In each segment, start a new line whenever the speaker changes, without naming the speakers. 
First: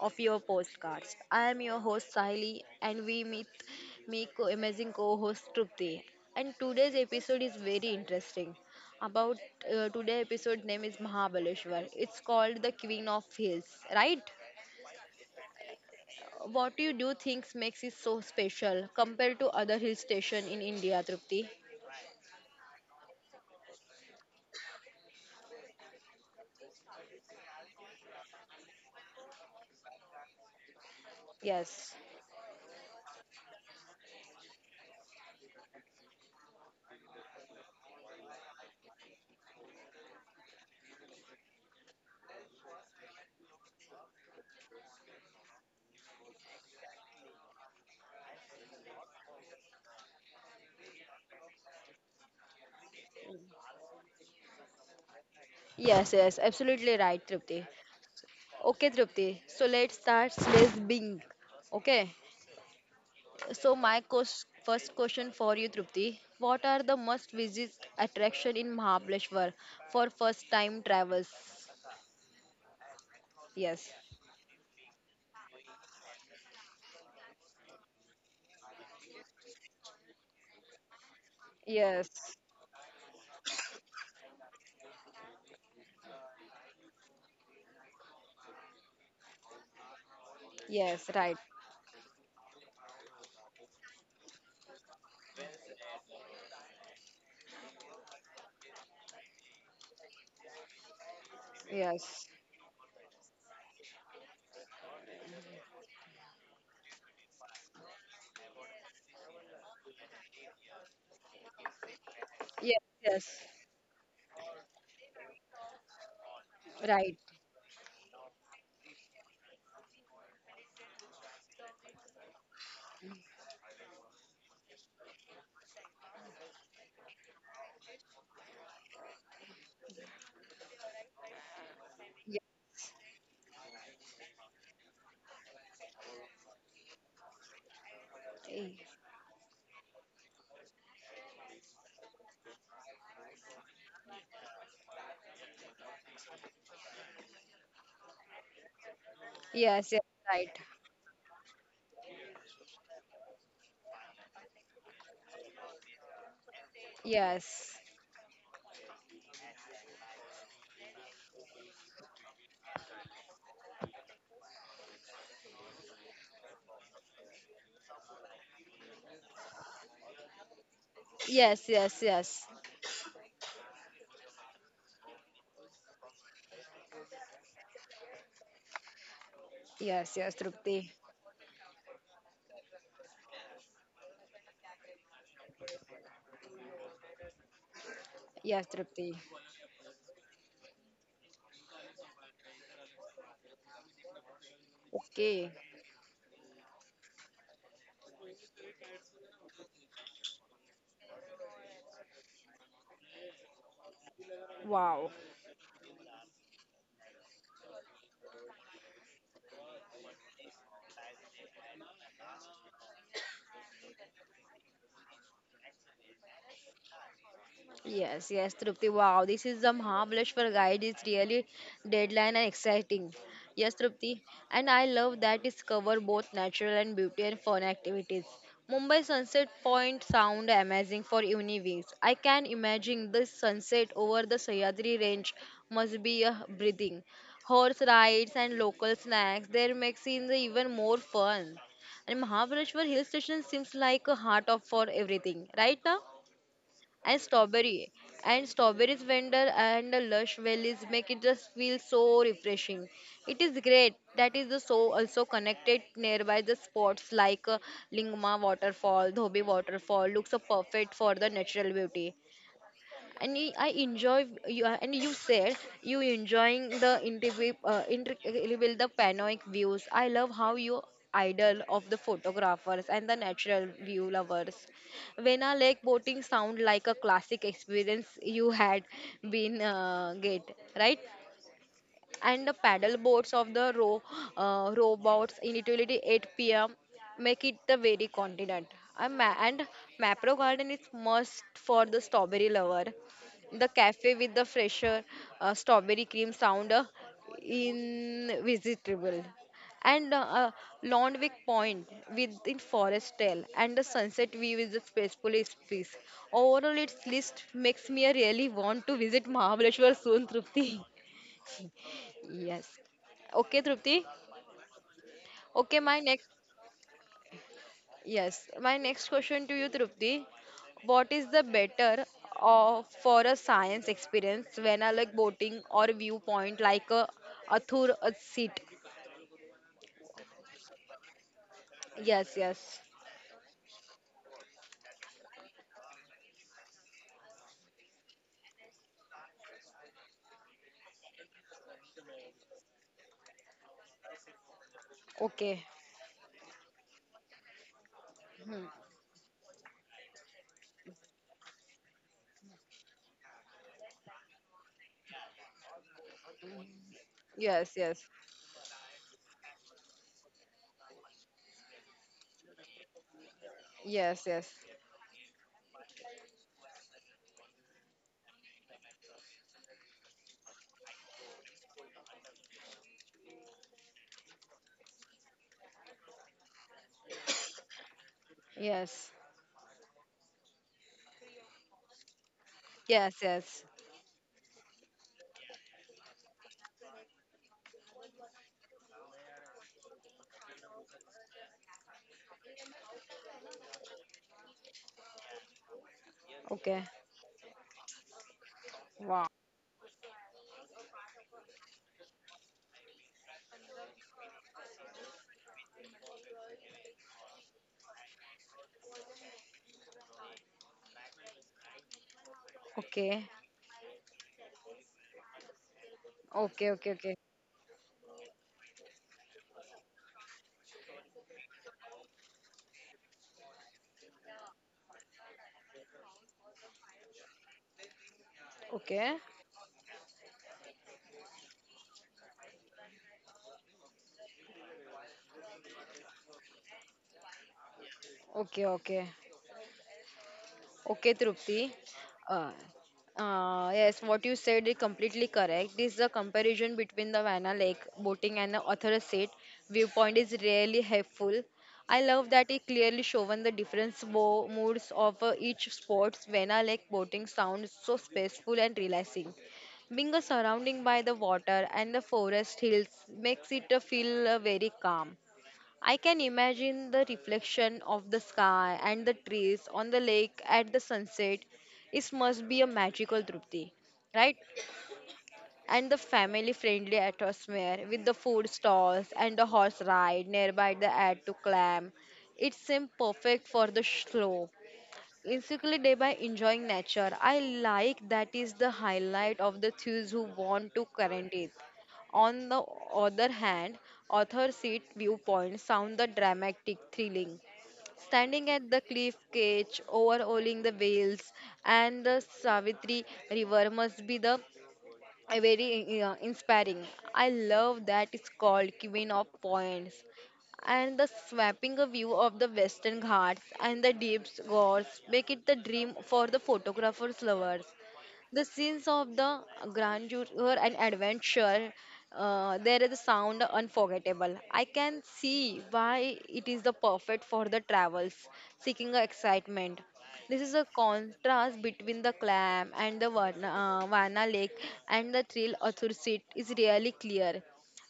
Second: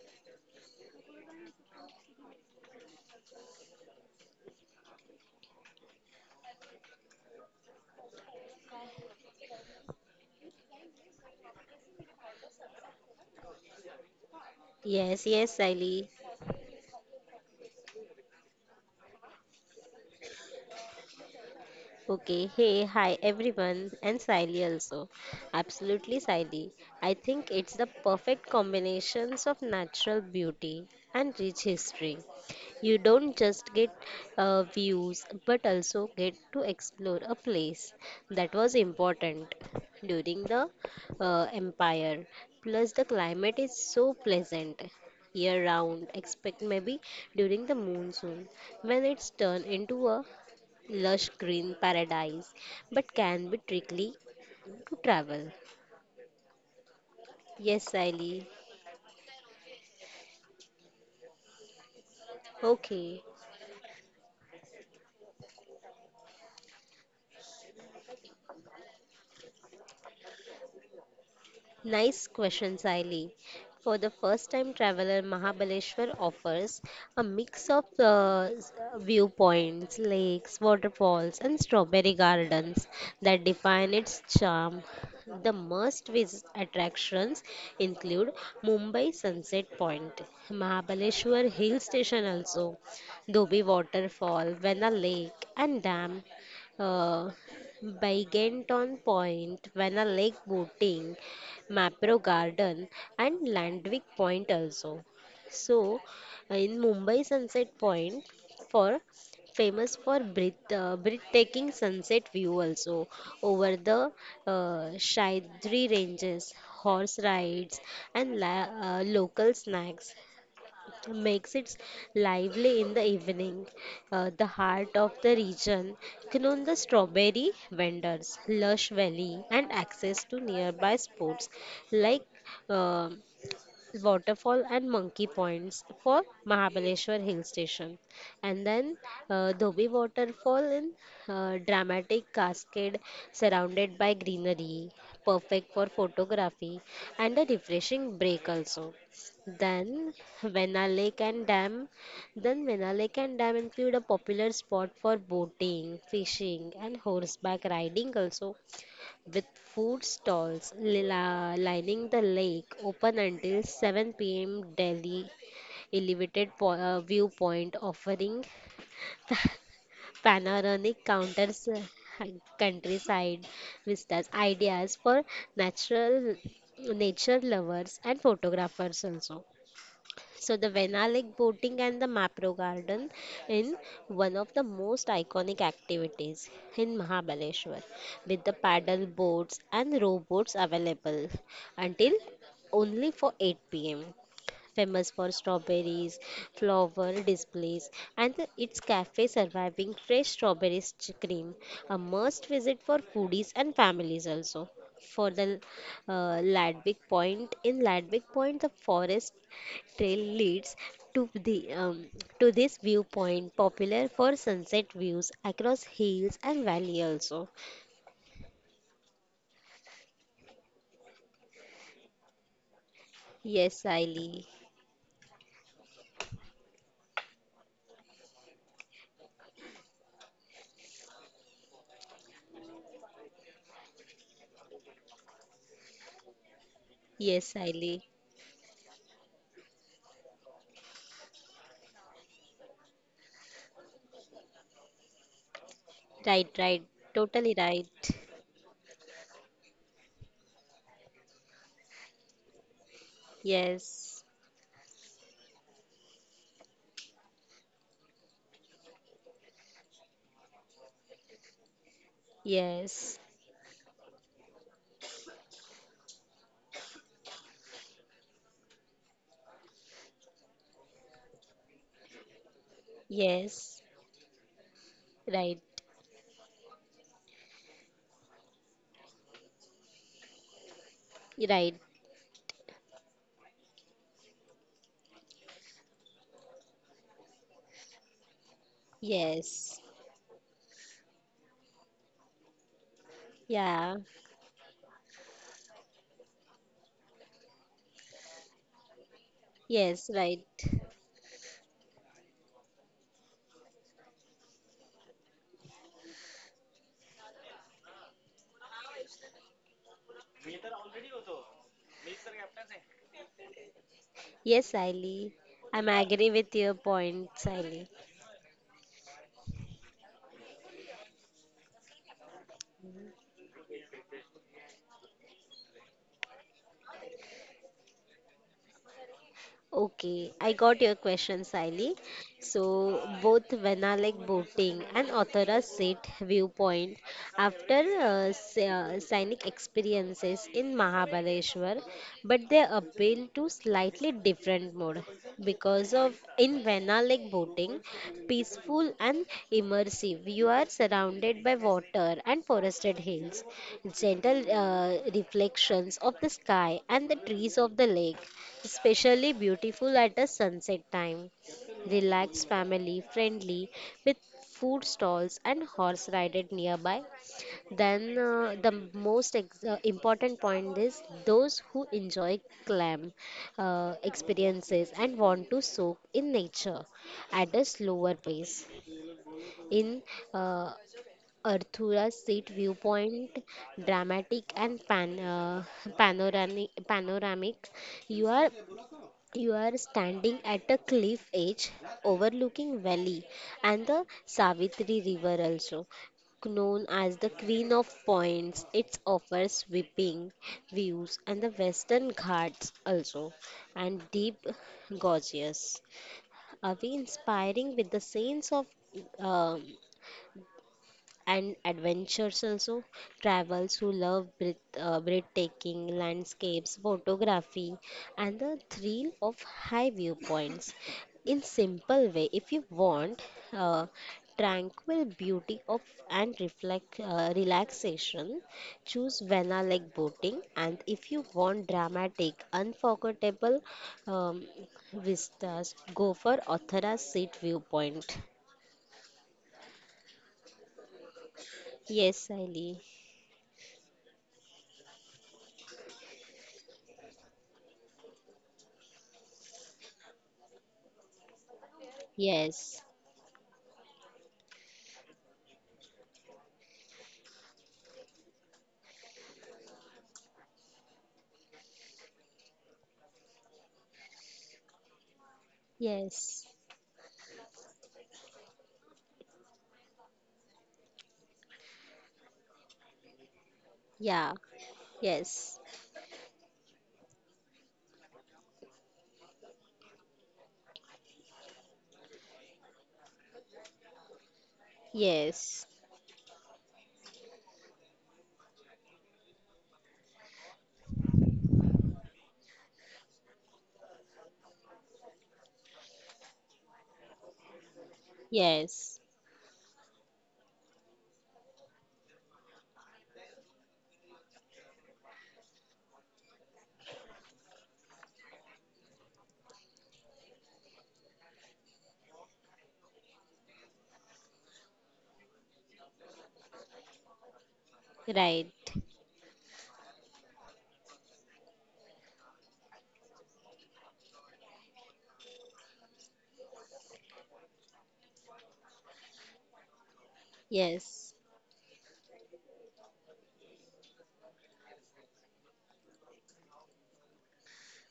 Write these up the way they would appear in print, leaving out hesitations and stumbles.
of your postcards. I am your host Sahili and we meet me amazing co-host Trupti. And today's episode is very interesting. About today episode name is Mahabaleshwar. It's called the Queen of Hills, right?
Yes, yes, Siley.
What do you do thinks makes it so special compared to other hill station in India, Trupti?
Okay, hey, hi everyone, and Siley also. Absolutely, Siley. I think it's the perfect combinations of natural beauty and rich
Yes.
history. You don't just get views, but also get to explore a place that was important during the empire. Plus, the climate is so pleasant year round, except maybe during the monsoon when it's turned into a lush green paradise, but can be tricky to travel.
Yes, yes, absolutely right, Trupti.
Yes, Sally.
Okay, Trupti. So let's start. Let's Bing. Okay.
Okay,
So my first question for you, Trupti, what are the must visit attraction in Mahabaleshwar for first time travels?
nice question, Saili.
Yes,
For the first time traveler, Mahabaleshwar offers a mix of viewpoints, lakes, waterfalls, and strawberry
yes,
gardens that define its charm. The must visit attractions include Mumbai Sunset Point,
yes, right,
Mahabaleshwar Hill Station, also Dobi Waterfall, Vena Lake, and Dam, uh, Byganton Point, Vana Lake Boating, Mapro
yes,
Garden, and Landwick Point also. So in Mumbai Sunset Point, for famous for breathtaking sunset view
yes,
also
yes,
over the uh, Shaidri ranges,
right,
horse rides, and local snacks makes it lively in the evening. The heart of the region, known the strawberry vendors, lush valley, and access to nearby sports like
yes,
uh, waterfall and monkey points for Mahabaleshwar Hill Station. And then Dhobi waterfall, in dramatic cascade surrounded by greenery, perfect for photography and a refreshing break also.
yes, yes,
Then
right,
Vena Lake and Dam. Then Vena Lake and Dam include a popular spot for boating, fishing, and horseback
yes,
riding also, with food stalls lining the lake open until 7 p.m. Delhi elevated viewpoint offering panoramic counters
yes, yes, yes,
countryside vistas, ideas for natural nature lovers and photographers also.
yes, yes,
So the
Trupti,
Venalik boating and the Mapro Garden in one of the most iconic activities in Mahabaleshwar, with the
yes,
paddle
Trupti.
boats and rowboats available until only for 8 pm. Famous for
Okay,
strawberries, flower displays, and its cafe surviving fresh strawberries cream. A must visit for foodies and families also.
wow.
For the Ladbroke Point, in Ladbroke Point, the forest trail leads to the to this viewpoint popular for sunset views across hills and valley also.
Yes, yes, Trupti. Wow, this is a Mahabaleshwar guide is really deadline and exciting. Yes,
Yes,
Trupti.
Siley.
And I love that it's cover both natural and beauty and fun activities. Mumbai sunset point sound amazing for evenings. I can imagine the sunset over the Sahyadri range must be a breathing.
Yes,
Horse
Siley.
rides and local snacks there makes it even more fun. And Mahabaleshwar hill station seems like a heart of for everything, right now?
Right, right.
And
Totally right.
strawberry and strawberries vendor and the lush valleys make it just feel so refreshing. It is great
Yes.
that is the so also connected nearby the spots like lingma waterfall dhobi waterfall looks perfect for the natural beauty
Yes.
and I enjoy and you said you enjoying the intricate intricate the panoramic views. I love how you idol of the photographers and the natural
Yes.
view lovers. Vena
Right.
Lake boating sound like a classic experience you had been get right?
Right.
And the paddle boats of the row rowboats in utility 8 p.m. make it the very continent. And
Yes.
Mapro Garden is must for the strawberry lover. The
Yeah.
cafe with the fresher strawberry cream sound invisitable.
Yes,
And
right.
Londwick Point within Forest Trail and the sunset view is a peaceful piece. Overall, its list makes me really want to visit Mahabaleshwar soon, Trupti. Yes. Okay, Trupti.
Yes, Siley.
Okay,
I'm
my next
agree with your point, Siley.
yes, my next question to you, Trupti. What is the better of for a science experience when I like boating or viewpoint like a Athur a seat?
Okay, I got your question, Siley.
Yes,
So,
yes.
both Vanalek boating and Authora Sit viewpoint after scenic experiences in Mahabaleshwar, but they appeal to slightly different mode,
Okay.
because of in Vanalek boating, peaceful and immersive. You are surrounded by water and forested hills, gentle reflections of the sky and the trees
Yes,
of the
yes.
lake, especially beautiful at the sunset time. Relaxed, family friendly, with
Yes, yes.
food stalls and horse rided nearby. Then, uh, the important point is those who enjoy clam experiences and want to soak in nature at a slower pace.
Yes.
In uh, Arthura Seat
Yes,
viewpoint,
yes.
dramatic and panoramic, you are you are standing at a cliff edge overlooking valley and the Savitri River, also known
Okay.
as the Queen of Points. It
Wow.
offers sweeping views and the Western Ghats also, and deep gorges. Are we inspiring with the sense of uh, and adventures also,
Okay.
travels who love breathtaking
Okay,
landscapes
okay, okay.
photography and the thrill of high viewpoints. In simple way, if you want uh, tranquil beauty of and reflect relaxation,
Okay.
choose vena like boating, and if you want dramatic unforgettable um, vistas, go for Othara seat viewpoint.
Okay, okay. Okay, Trupti.
Yes,
Uh,
Sally.
yes, what you said is completely correct. This is a comparison between the Vanna Lake boating and the author seat. Viewpoint is really helpful. I love that it
Yes.
clearly shown the different moods of each sports. Vanna Lake boating sounds so peaceful and relaxing. Being surrounded by the water and the forest hills makes it feel very calm. I can
Yes.
imagine the reflection of the sky and the trees on the lake at the sunset. It must be a magical Trupti,
Yeah.
right?
Yes.
And the family friendly atmosphere with the food stalls and the horse ride nearby the add to climb. It seems perfect for the slow,
Yes.
basically day by enjoying nature. I like that is the highlight of the thieves who want to current it. On the other hand, author seat viewpoints sound the dramatic thrilling. Standing at the
Yes.
cliff cage, overhauling the whales and the Savitri River must be the a very inspiring. I love that it's called Queen of Points. And the swapping a view of the Western Ghats and the deep gorge make it the dream for the photographers lovers. The
Right.
scenes of the grandeur and adventure, there is a sound unforgettable. I can see why it is the perfect for the travels, seeking a excitement. This is a
Yes.
contrast between the clam and the Varna lake and the thrill Athur seat is really clear.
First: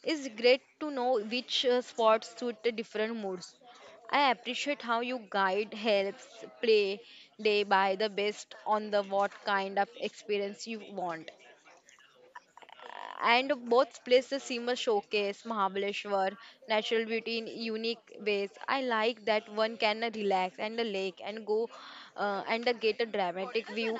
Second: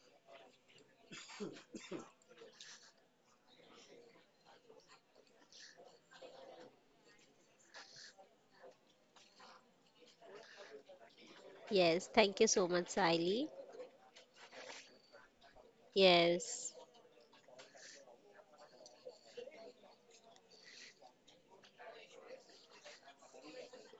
It's great to know which spots suit the different moods. I appreciate how you guide helps play day by the best on the what kind of experience you want
Yes. Thank you so much, Siley.
and both places seem showcase Mahabaleshwar
Yes.
natural beauty in unique ways. I like that one can relax and the lake and go and get a dramatic view,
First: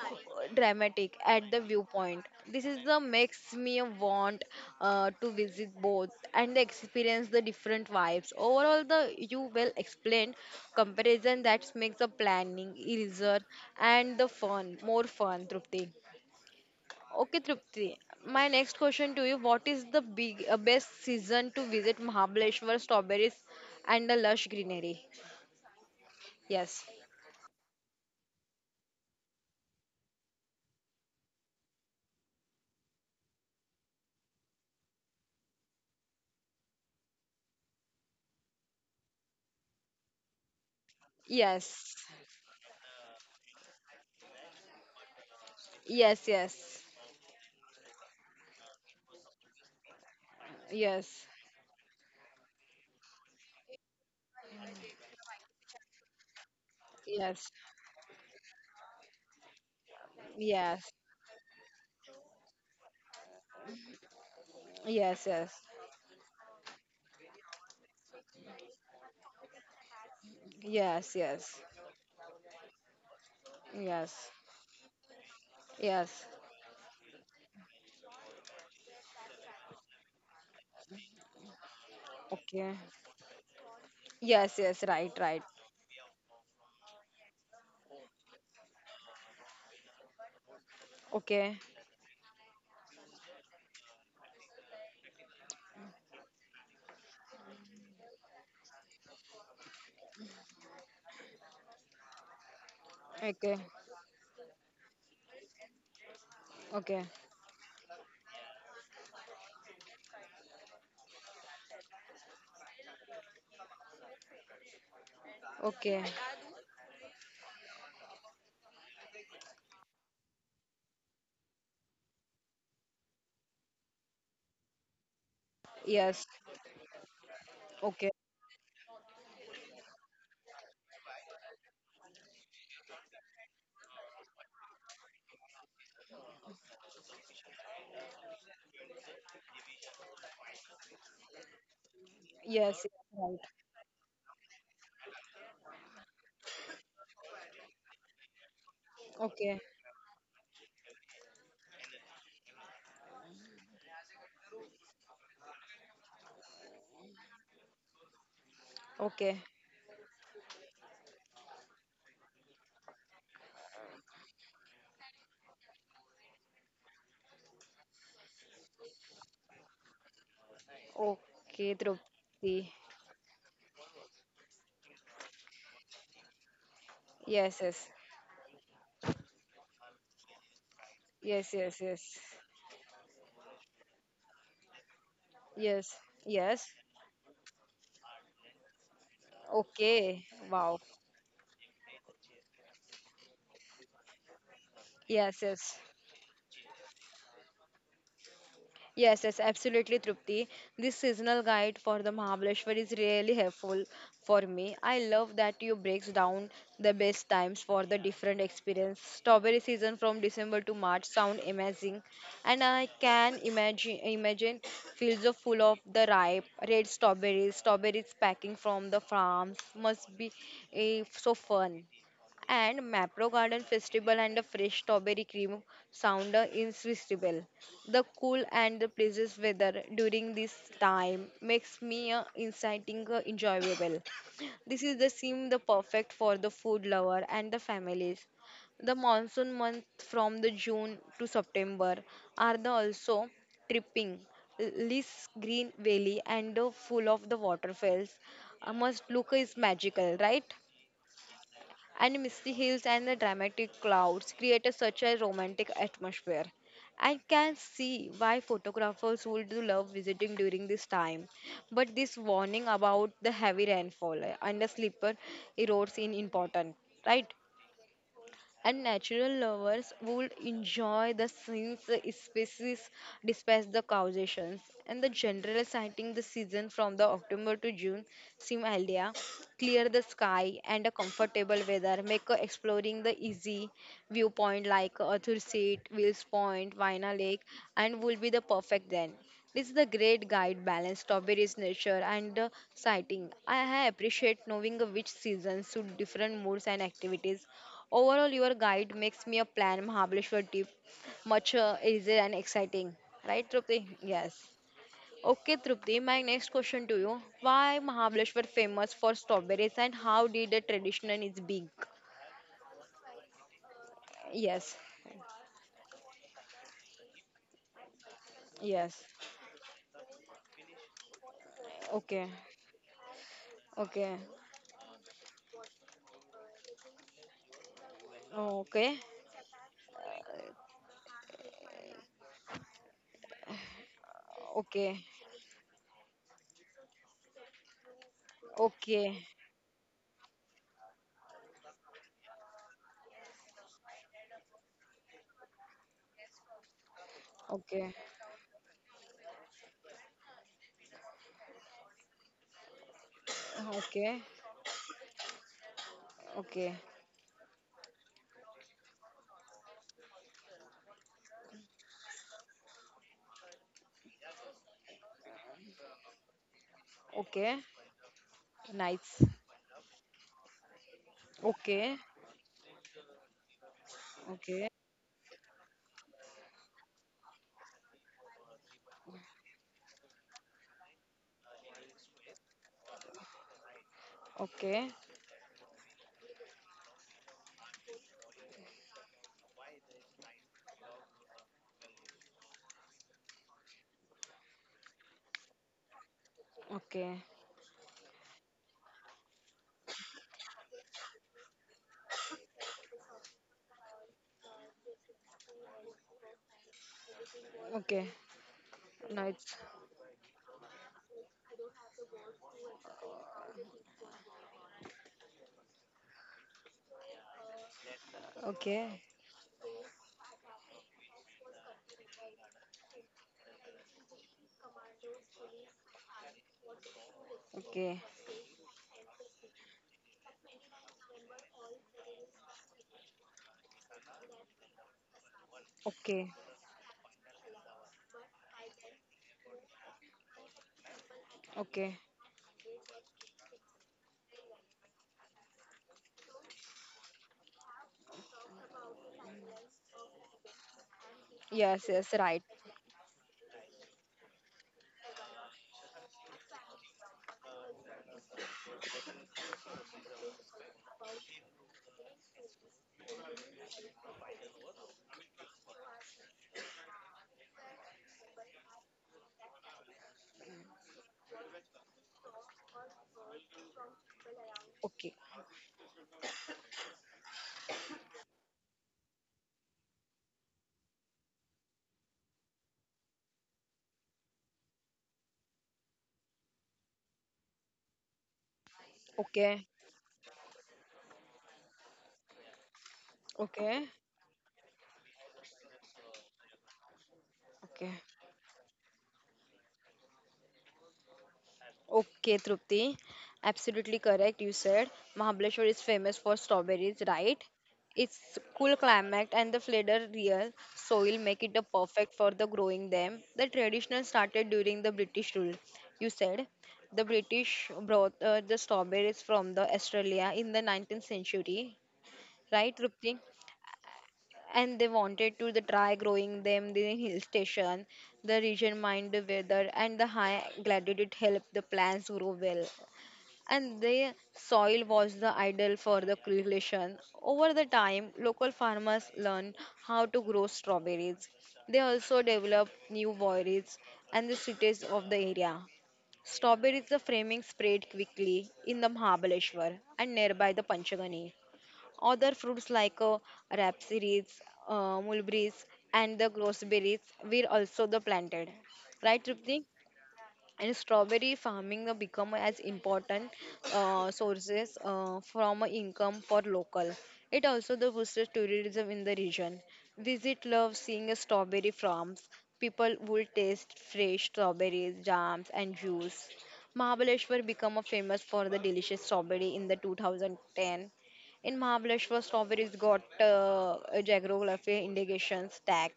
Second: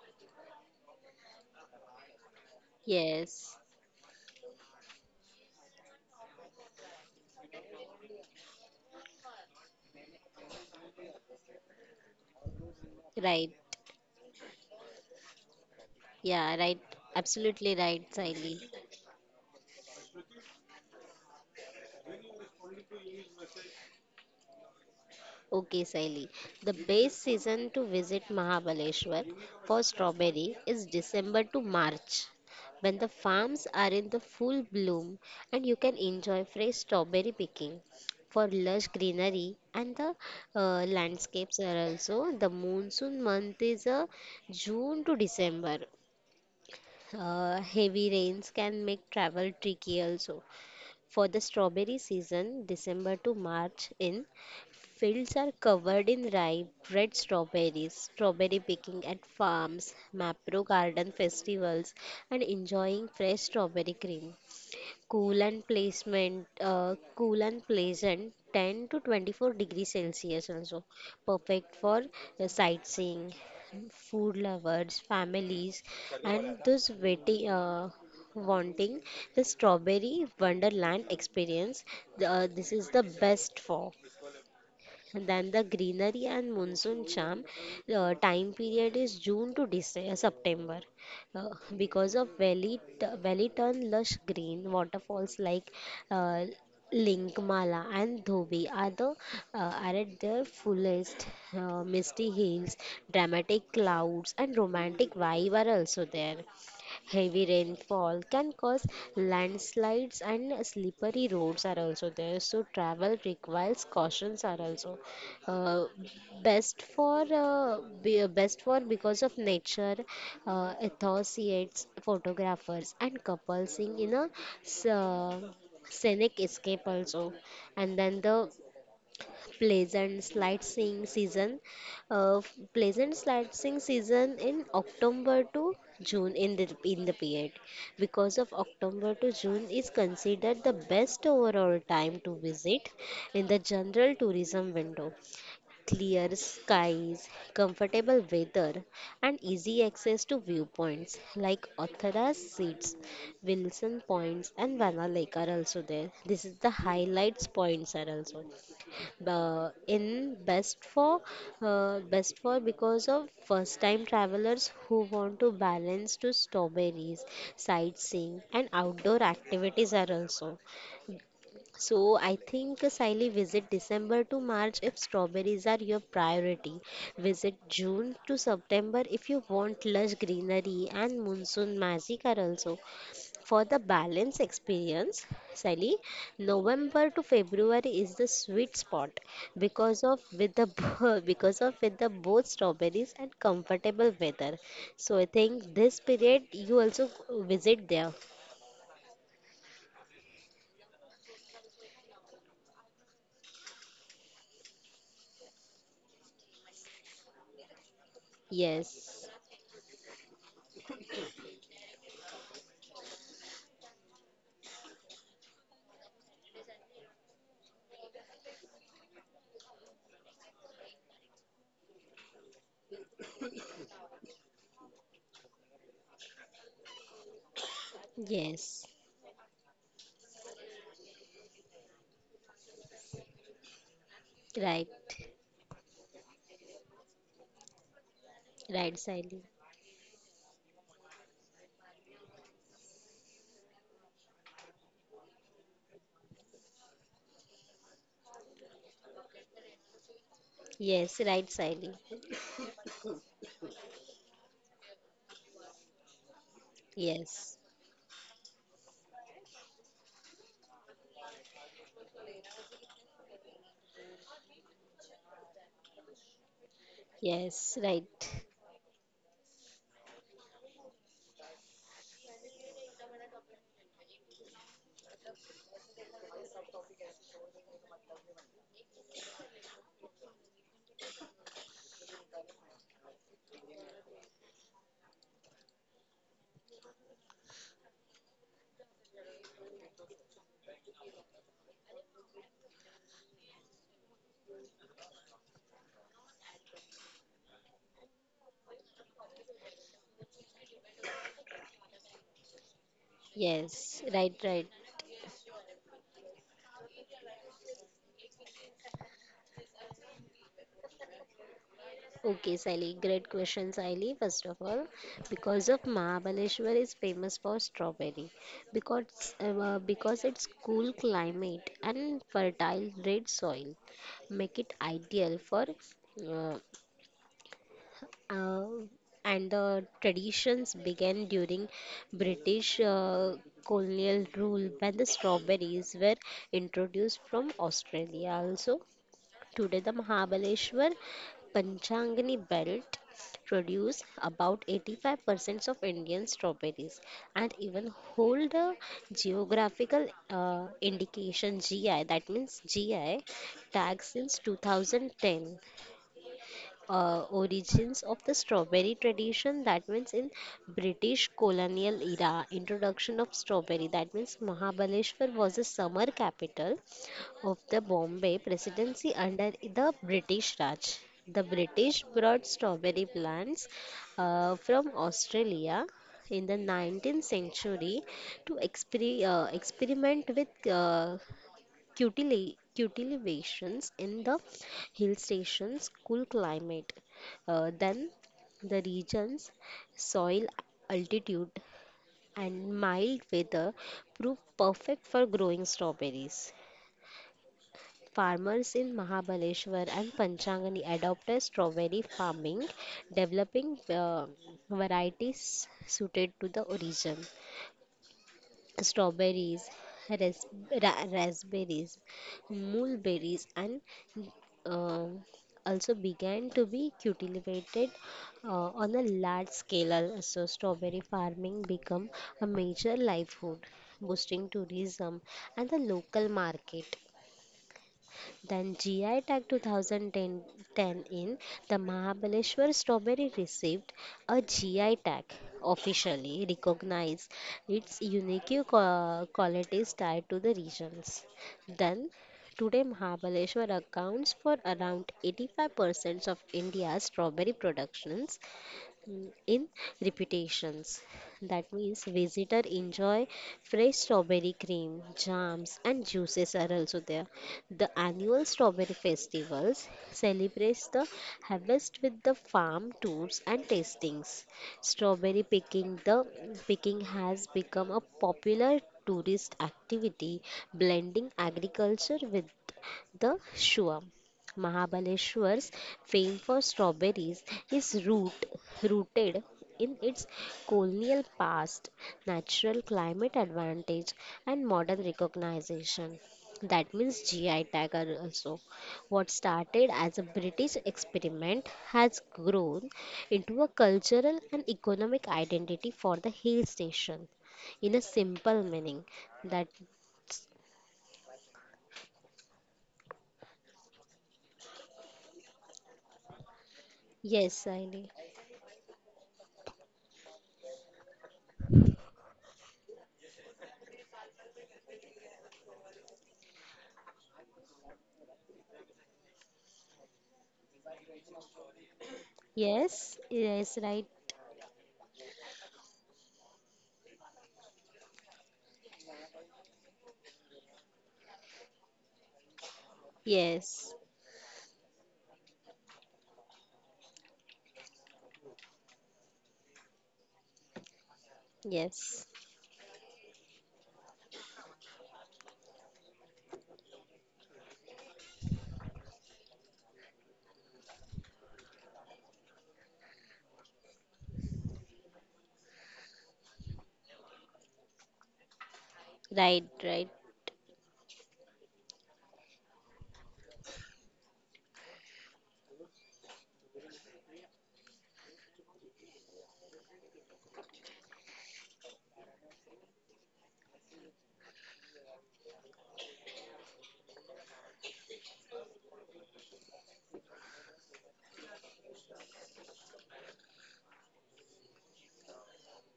dramatic at the viewpoint. This is the makes
Yes.
me want to visit both and experience the different vibes. Overall, the you well explained comparison that makes the planning easier
Right.
and the fun more fun. Trupti.
Yeah. Right.
Okay,
Absolutely
Trupti.
right,
My
Siley.
next question to you: what is the big best season to visit Mahabaleshwar strawberries and the lush greenery?
Okay, Saili. The
Yes,
best season to visit Mahabaleshwar for strawberry is December to March, when the farms are in the full bloom and you can enjoy fresh strawberry picking. For lush greenery and the landscapes are
yes,
also the monsoon month is, June to December.
yes, yes,
Heavy rains can make travel tricky also.
yes,
For the strawberry season, December to March, in fields are covered in ripe red
yes,
strawberries, strawberry picking at farms,
yes,
Mapro
yes,
garden festivals, and enjoying fresh strawberry cream.
yes,
Cool and pleasant, 10 to 24 degrees Celsius also.
yes, yes,
Perfect for sightseeing,
yes,
food lovers, families,
yes.
and wanting the strawberry wonderland experience. This
Okay.
is the best for.
Yes, yes, right, right.
Then the greenery and monsoon charm time period is June to December, September. Uh,
Okay,
because of valley, valley turn lush green, waterfalls like uh, Linkmala and Dhobi are, are at their fullest. Misty hills,
okay,
dramatic clouds, and romantic vibe are also there.
okay,
Heavy rainfall can cause landslides and slippery roads are also there. So travel requires cautions are also, uh,
okay.
uh, best for because of nature enthusiasts, photographers, and couples in a s- uh,
Yes,
scenic escape also. And
okay.
then the pleasant sightseeing season uh, pleasant sightseeing season in october to june, in the period, because of october to june is considered the best overall time to
Yes, yes,
visit,
right.
in the general tourism window, clear skies, comfortable weather, and
Okay,
easy access to viewpoints like Othara's seats, wilson points, and vanna lake are also there, this is the highlights points are also
okay,
in best for best for because of first time travelers who want to balance to strawberries, sightseeing, and outdoor activities are also.
okay,
So I
Drupti.
think, Siley, visit December to March if strawberries are your priority, visit
Yes, yes,
June to September if you want lush greenery and
yes,
monsoon
yes, yes,
magic are also. For the balance experience, Sally,
yes, yes.
November to February is the sweet spot, because of
Okay,
with the
wow.
because of with the both strawberries and comfortable weather. So I
Yes,
think
yes,
this period you also visit there.
yes, yes, absolutely, Trupti. This seasonal guide for the Mahabaleshwar is really helpful for me. I love that you breaks down the best times for the different experience.
Yes,
Strawberry season from December to March sound amazing, and I can imagine fields of full of the ripe red strawberries. Strawberries packing from the farms must be eh, so fun and Mapro Garden Festival and the fresh strawberry cream sound irresistible. The cool and
yes,
the places weather during this time makes me inciting enjoyable. This
right,
is the seem the perfect for the food lover and the families. The
right, Sally.
monsoon month from the June to September are the also tripping. This green valley and full of the waterfalls. I must look is magical, right?
Yes, right, Sally.
And misty hills and the dramatic clouds create a, such a romantic atmosphere. I can
Yes,
see why photographers would love visiting during this time. But this warning about the heavy rainfall and the slipper erodes in important, right?
yes, right.
And natural lovers would enjoy the scenes, the species, despite the causations. And the general sighting the season from the October to June seem ideal. Clear the sky and a comfortable weather make exploring the easy viewpoint like Arthur Seat, Wills Point, Vina Lake, and will be the perfect then. This is the great guide balance strawberries nature and sighting. I appreciate knowing which seasons suit different moods and activities. Overall, your guide makes me a plan Mahabaleshwar trip much easier and exciting. Right, Trupti?
Yes, right,
Yes.
right.
Okay, Trupti, my next question to you. Why Mahabaleshwar famous for strawberries and how did the tradition is big?
Okay, Sally, great question, Sally. First of
Yes.
all, because of Mahabaleshwar is famous for strawberry,
Yes.
because its cool climate and
Okay.
fertile red soil
Okay.
make it ideal for uh, uh,
Okay.
and the traditions began during British colonial rule when
Okay.
the strawberries were introduced from Australia also.
Okay.
Today, the Mahabaleshwar Panchangani belt produce about 85% of Indian strawberries and even
Okay.
hold a geographical indication GI, that means GI, tag
Okay.
since 2010.
Okay.
Uh, origins of the strawberry tradition, that means, in british colonial era introduction of strawberry, that means Mahabaleshwar was a summer capital
Okay.
of the Bombay presidency
Nice.
under the british raj. The
Okay.
british brought strawberry plants
Okay.
from Australia in the 19th century to experiment with cultivations in the
Okay.
hill stations, cool climate. Then the region's soil, altitude, and mild weather prove perfect for growing strawberries.
Okay.
Farmers in Mahabaleshwar and Panchangani adopted strawberry farming, developing varieties suited to the origin.
Okay. Nice.
Strawberries, ras- raspberries, mulberries, and uh, also began to be cultivated on
Okay,
a large scale. So, strawberry farming became a major livelihood, boosting tourism and the local market.
okay,
Then GI Tag 2010, in the Mahabaleshwar strawberry received a GI Tag
okay,
officially recognized its unique qualities tied to the regions.
okay.
Then today Mahabaleshwar accounts for around 85% of India's strawberry productions mm, in reputations. That
Yes,
means
yes, right.
visitor enjoy fresh strawberry cream, jams, and juices are also there. The annual strawberry festivals celebrates the harvest with the farm tours and tastings. Strawberry picking the Picking has become a popular tourist activity blending agriculture with the Shua,
Okay,
Mahabaleshwar's fame for strawberries is rooted in its colonial past, natural climate advantage, and modern recognition. That means GI tag are also. What
okay,
started as a British experiment has grown into a
okay,
cultural and economic identity for the hill station, in
okay,
a simple meaning that
okay, Trupti. Absolutely correct. You said Mahabaleshwar is famous for strawberries, right?
yes I
Its cool climate and the flatter, real soil make it a perfect for the growing them. The traditional started during the British rule. You said the British brought the strawberries from the Australia in the 19th century, right,
yes
Trupti?
yes right.
And they wanted to the try growing them in the hill station the region mind the weather and the high gladiolet helped the plants grow well and
Yes,
the soil was the ideal for the cultivation over the time local farmers learned how to grow strawberries they also
yes,
developed new varieties and the cities of the area. Strawberries the framing spread quickly in the Mahabaleshwar and nearby the Panchagani. Other fruits like rapeseeds, mulberries, and the gooseberries were also the planted. Right,
right,
Tripti?
right,
And strawberry farming become as important sources from income for local it also the boosts tourism in the region visit love seeing strawberry farms people will taste fresh strawberries jams and juice mahabaleshwar become a famous for the delicious strawberry in the 2010 in mahabaleshwar strawberries got a geography indications tag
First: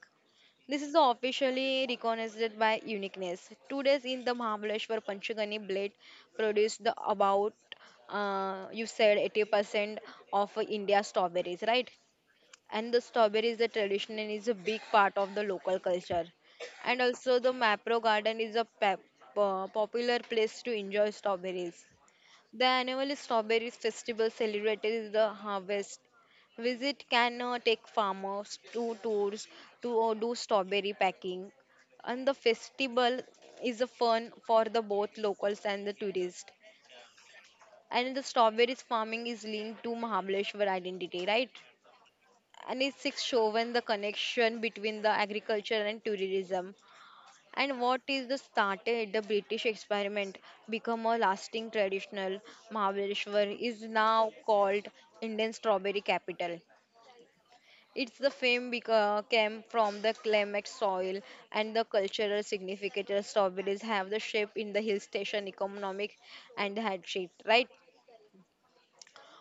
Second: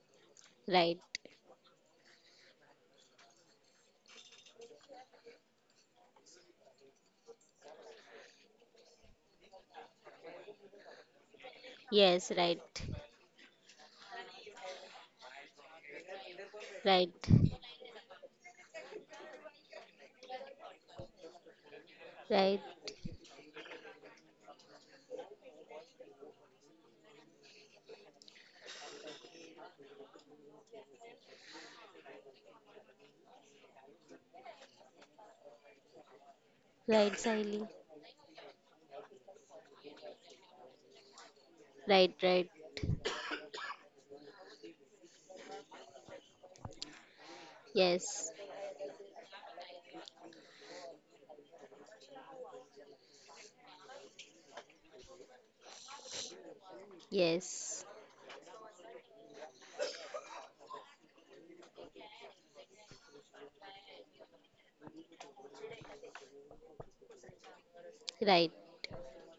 this is
right.
officially recognized by uniqueness. 2 days in the Mahabaleshwar Panchagani blade produced the about you said 80% of India's strawberries, right?
Yes, right,
And the strawberries, the tradition is a big part of the local culture. And
right,
also the Mapro Garden is a popular place to enjoy strawberries.
right,
The annual strawberry festival celebrated the harvest. Visit can take farmers to tours to do strawberry packing. And the festival is a fun for the both locals and the tourists.
right, Siley.
And the strawberries farming is linked to Mahabaleshwar identity, right?
Right, right.
And it's shown the connection between the agriculture and tourism. And what is
Yes,
the started the British experiment become a lasting traditional Mahabaleshwar is now called Indian strawberry capital.
yes,
Its the fame came from the climate soil and the cultural significance of strawberries have the shape in the hill station economic and had shape, right?
right.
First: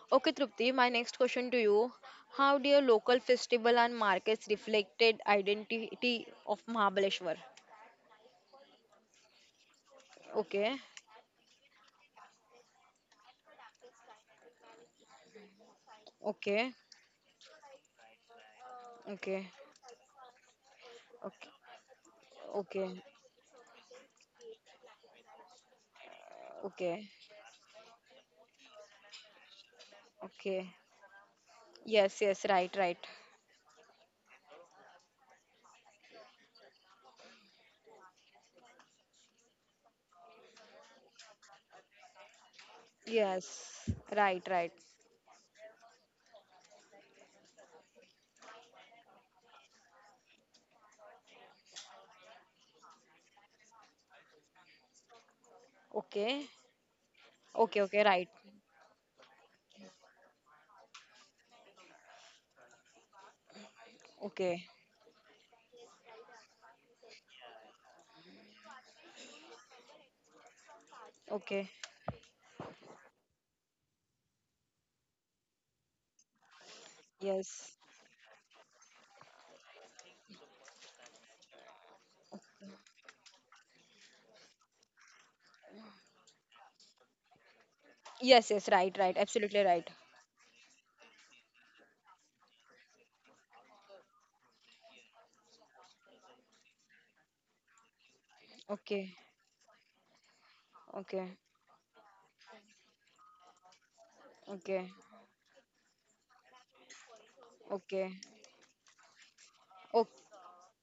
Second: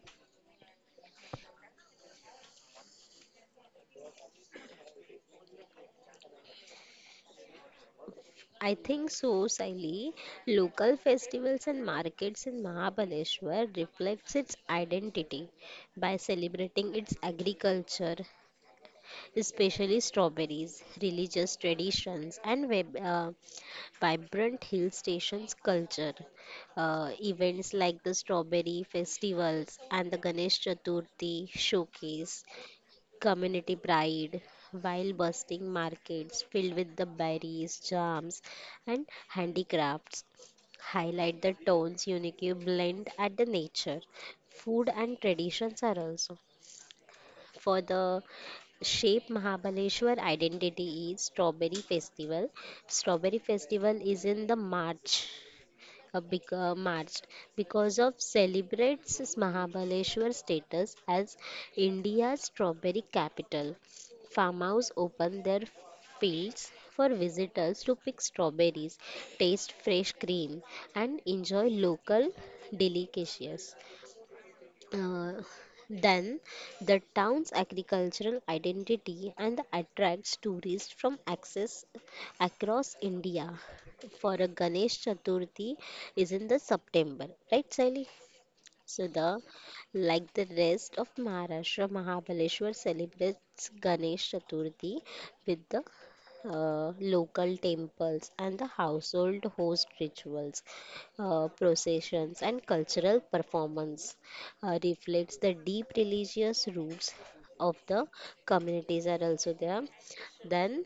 Okay, Trupti, my next question to you. How do your local festival and markets reflected identity of Mahabaleshwar?
I think so, Siley.
Okay,
Local festivals and markets in Mahabaleshwar reflects its identity by
okay,
celebrating its agriculture,
okay.
especially strawberries,
Okay.
religious traditions, and
Okay.
vibrant hill stations culture.
Okay.
Events like the strawberry festivals and the Ganesh
Okay.
Chaturthi
Yes, yes,
showcase
right, right.
community pride, while busting markets filled with the berries, jams, and handicrafts highlight the town's unique blend at the
Yes.
nature.
Right, right.
Food and traditions are also for the shape Mahabaleshwar identity is Strawberry Festival. Strawberry Festival is in the March, a
Okay.
big March,
Okay,
because
okay,
of
right.
celebrates Mahabaleshwar status as India's strawberry capital.
Okay.
Farmers open their fields for visitors to pick strawberries, taste fresh cream, and enjoy
Okay.
local delicacies. Uh, then, the town's
Yes.
agricultural identity and attracts tourists from access across India. For a Ganesh Chaturthi is in the September, right, Sally?
Yes, yes, right,
So
right.
the,
Absolutely right.
like the rest of Maharashtra, Mahabaleshwar celebrates Ganesh Chaturthi with the local temples and the
Okay.
household host rituals,
Okay.
processions, and cultural performance
Okay.
reflects the deep religious roots of the
Okay.
communities are also there.
Okay.
Then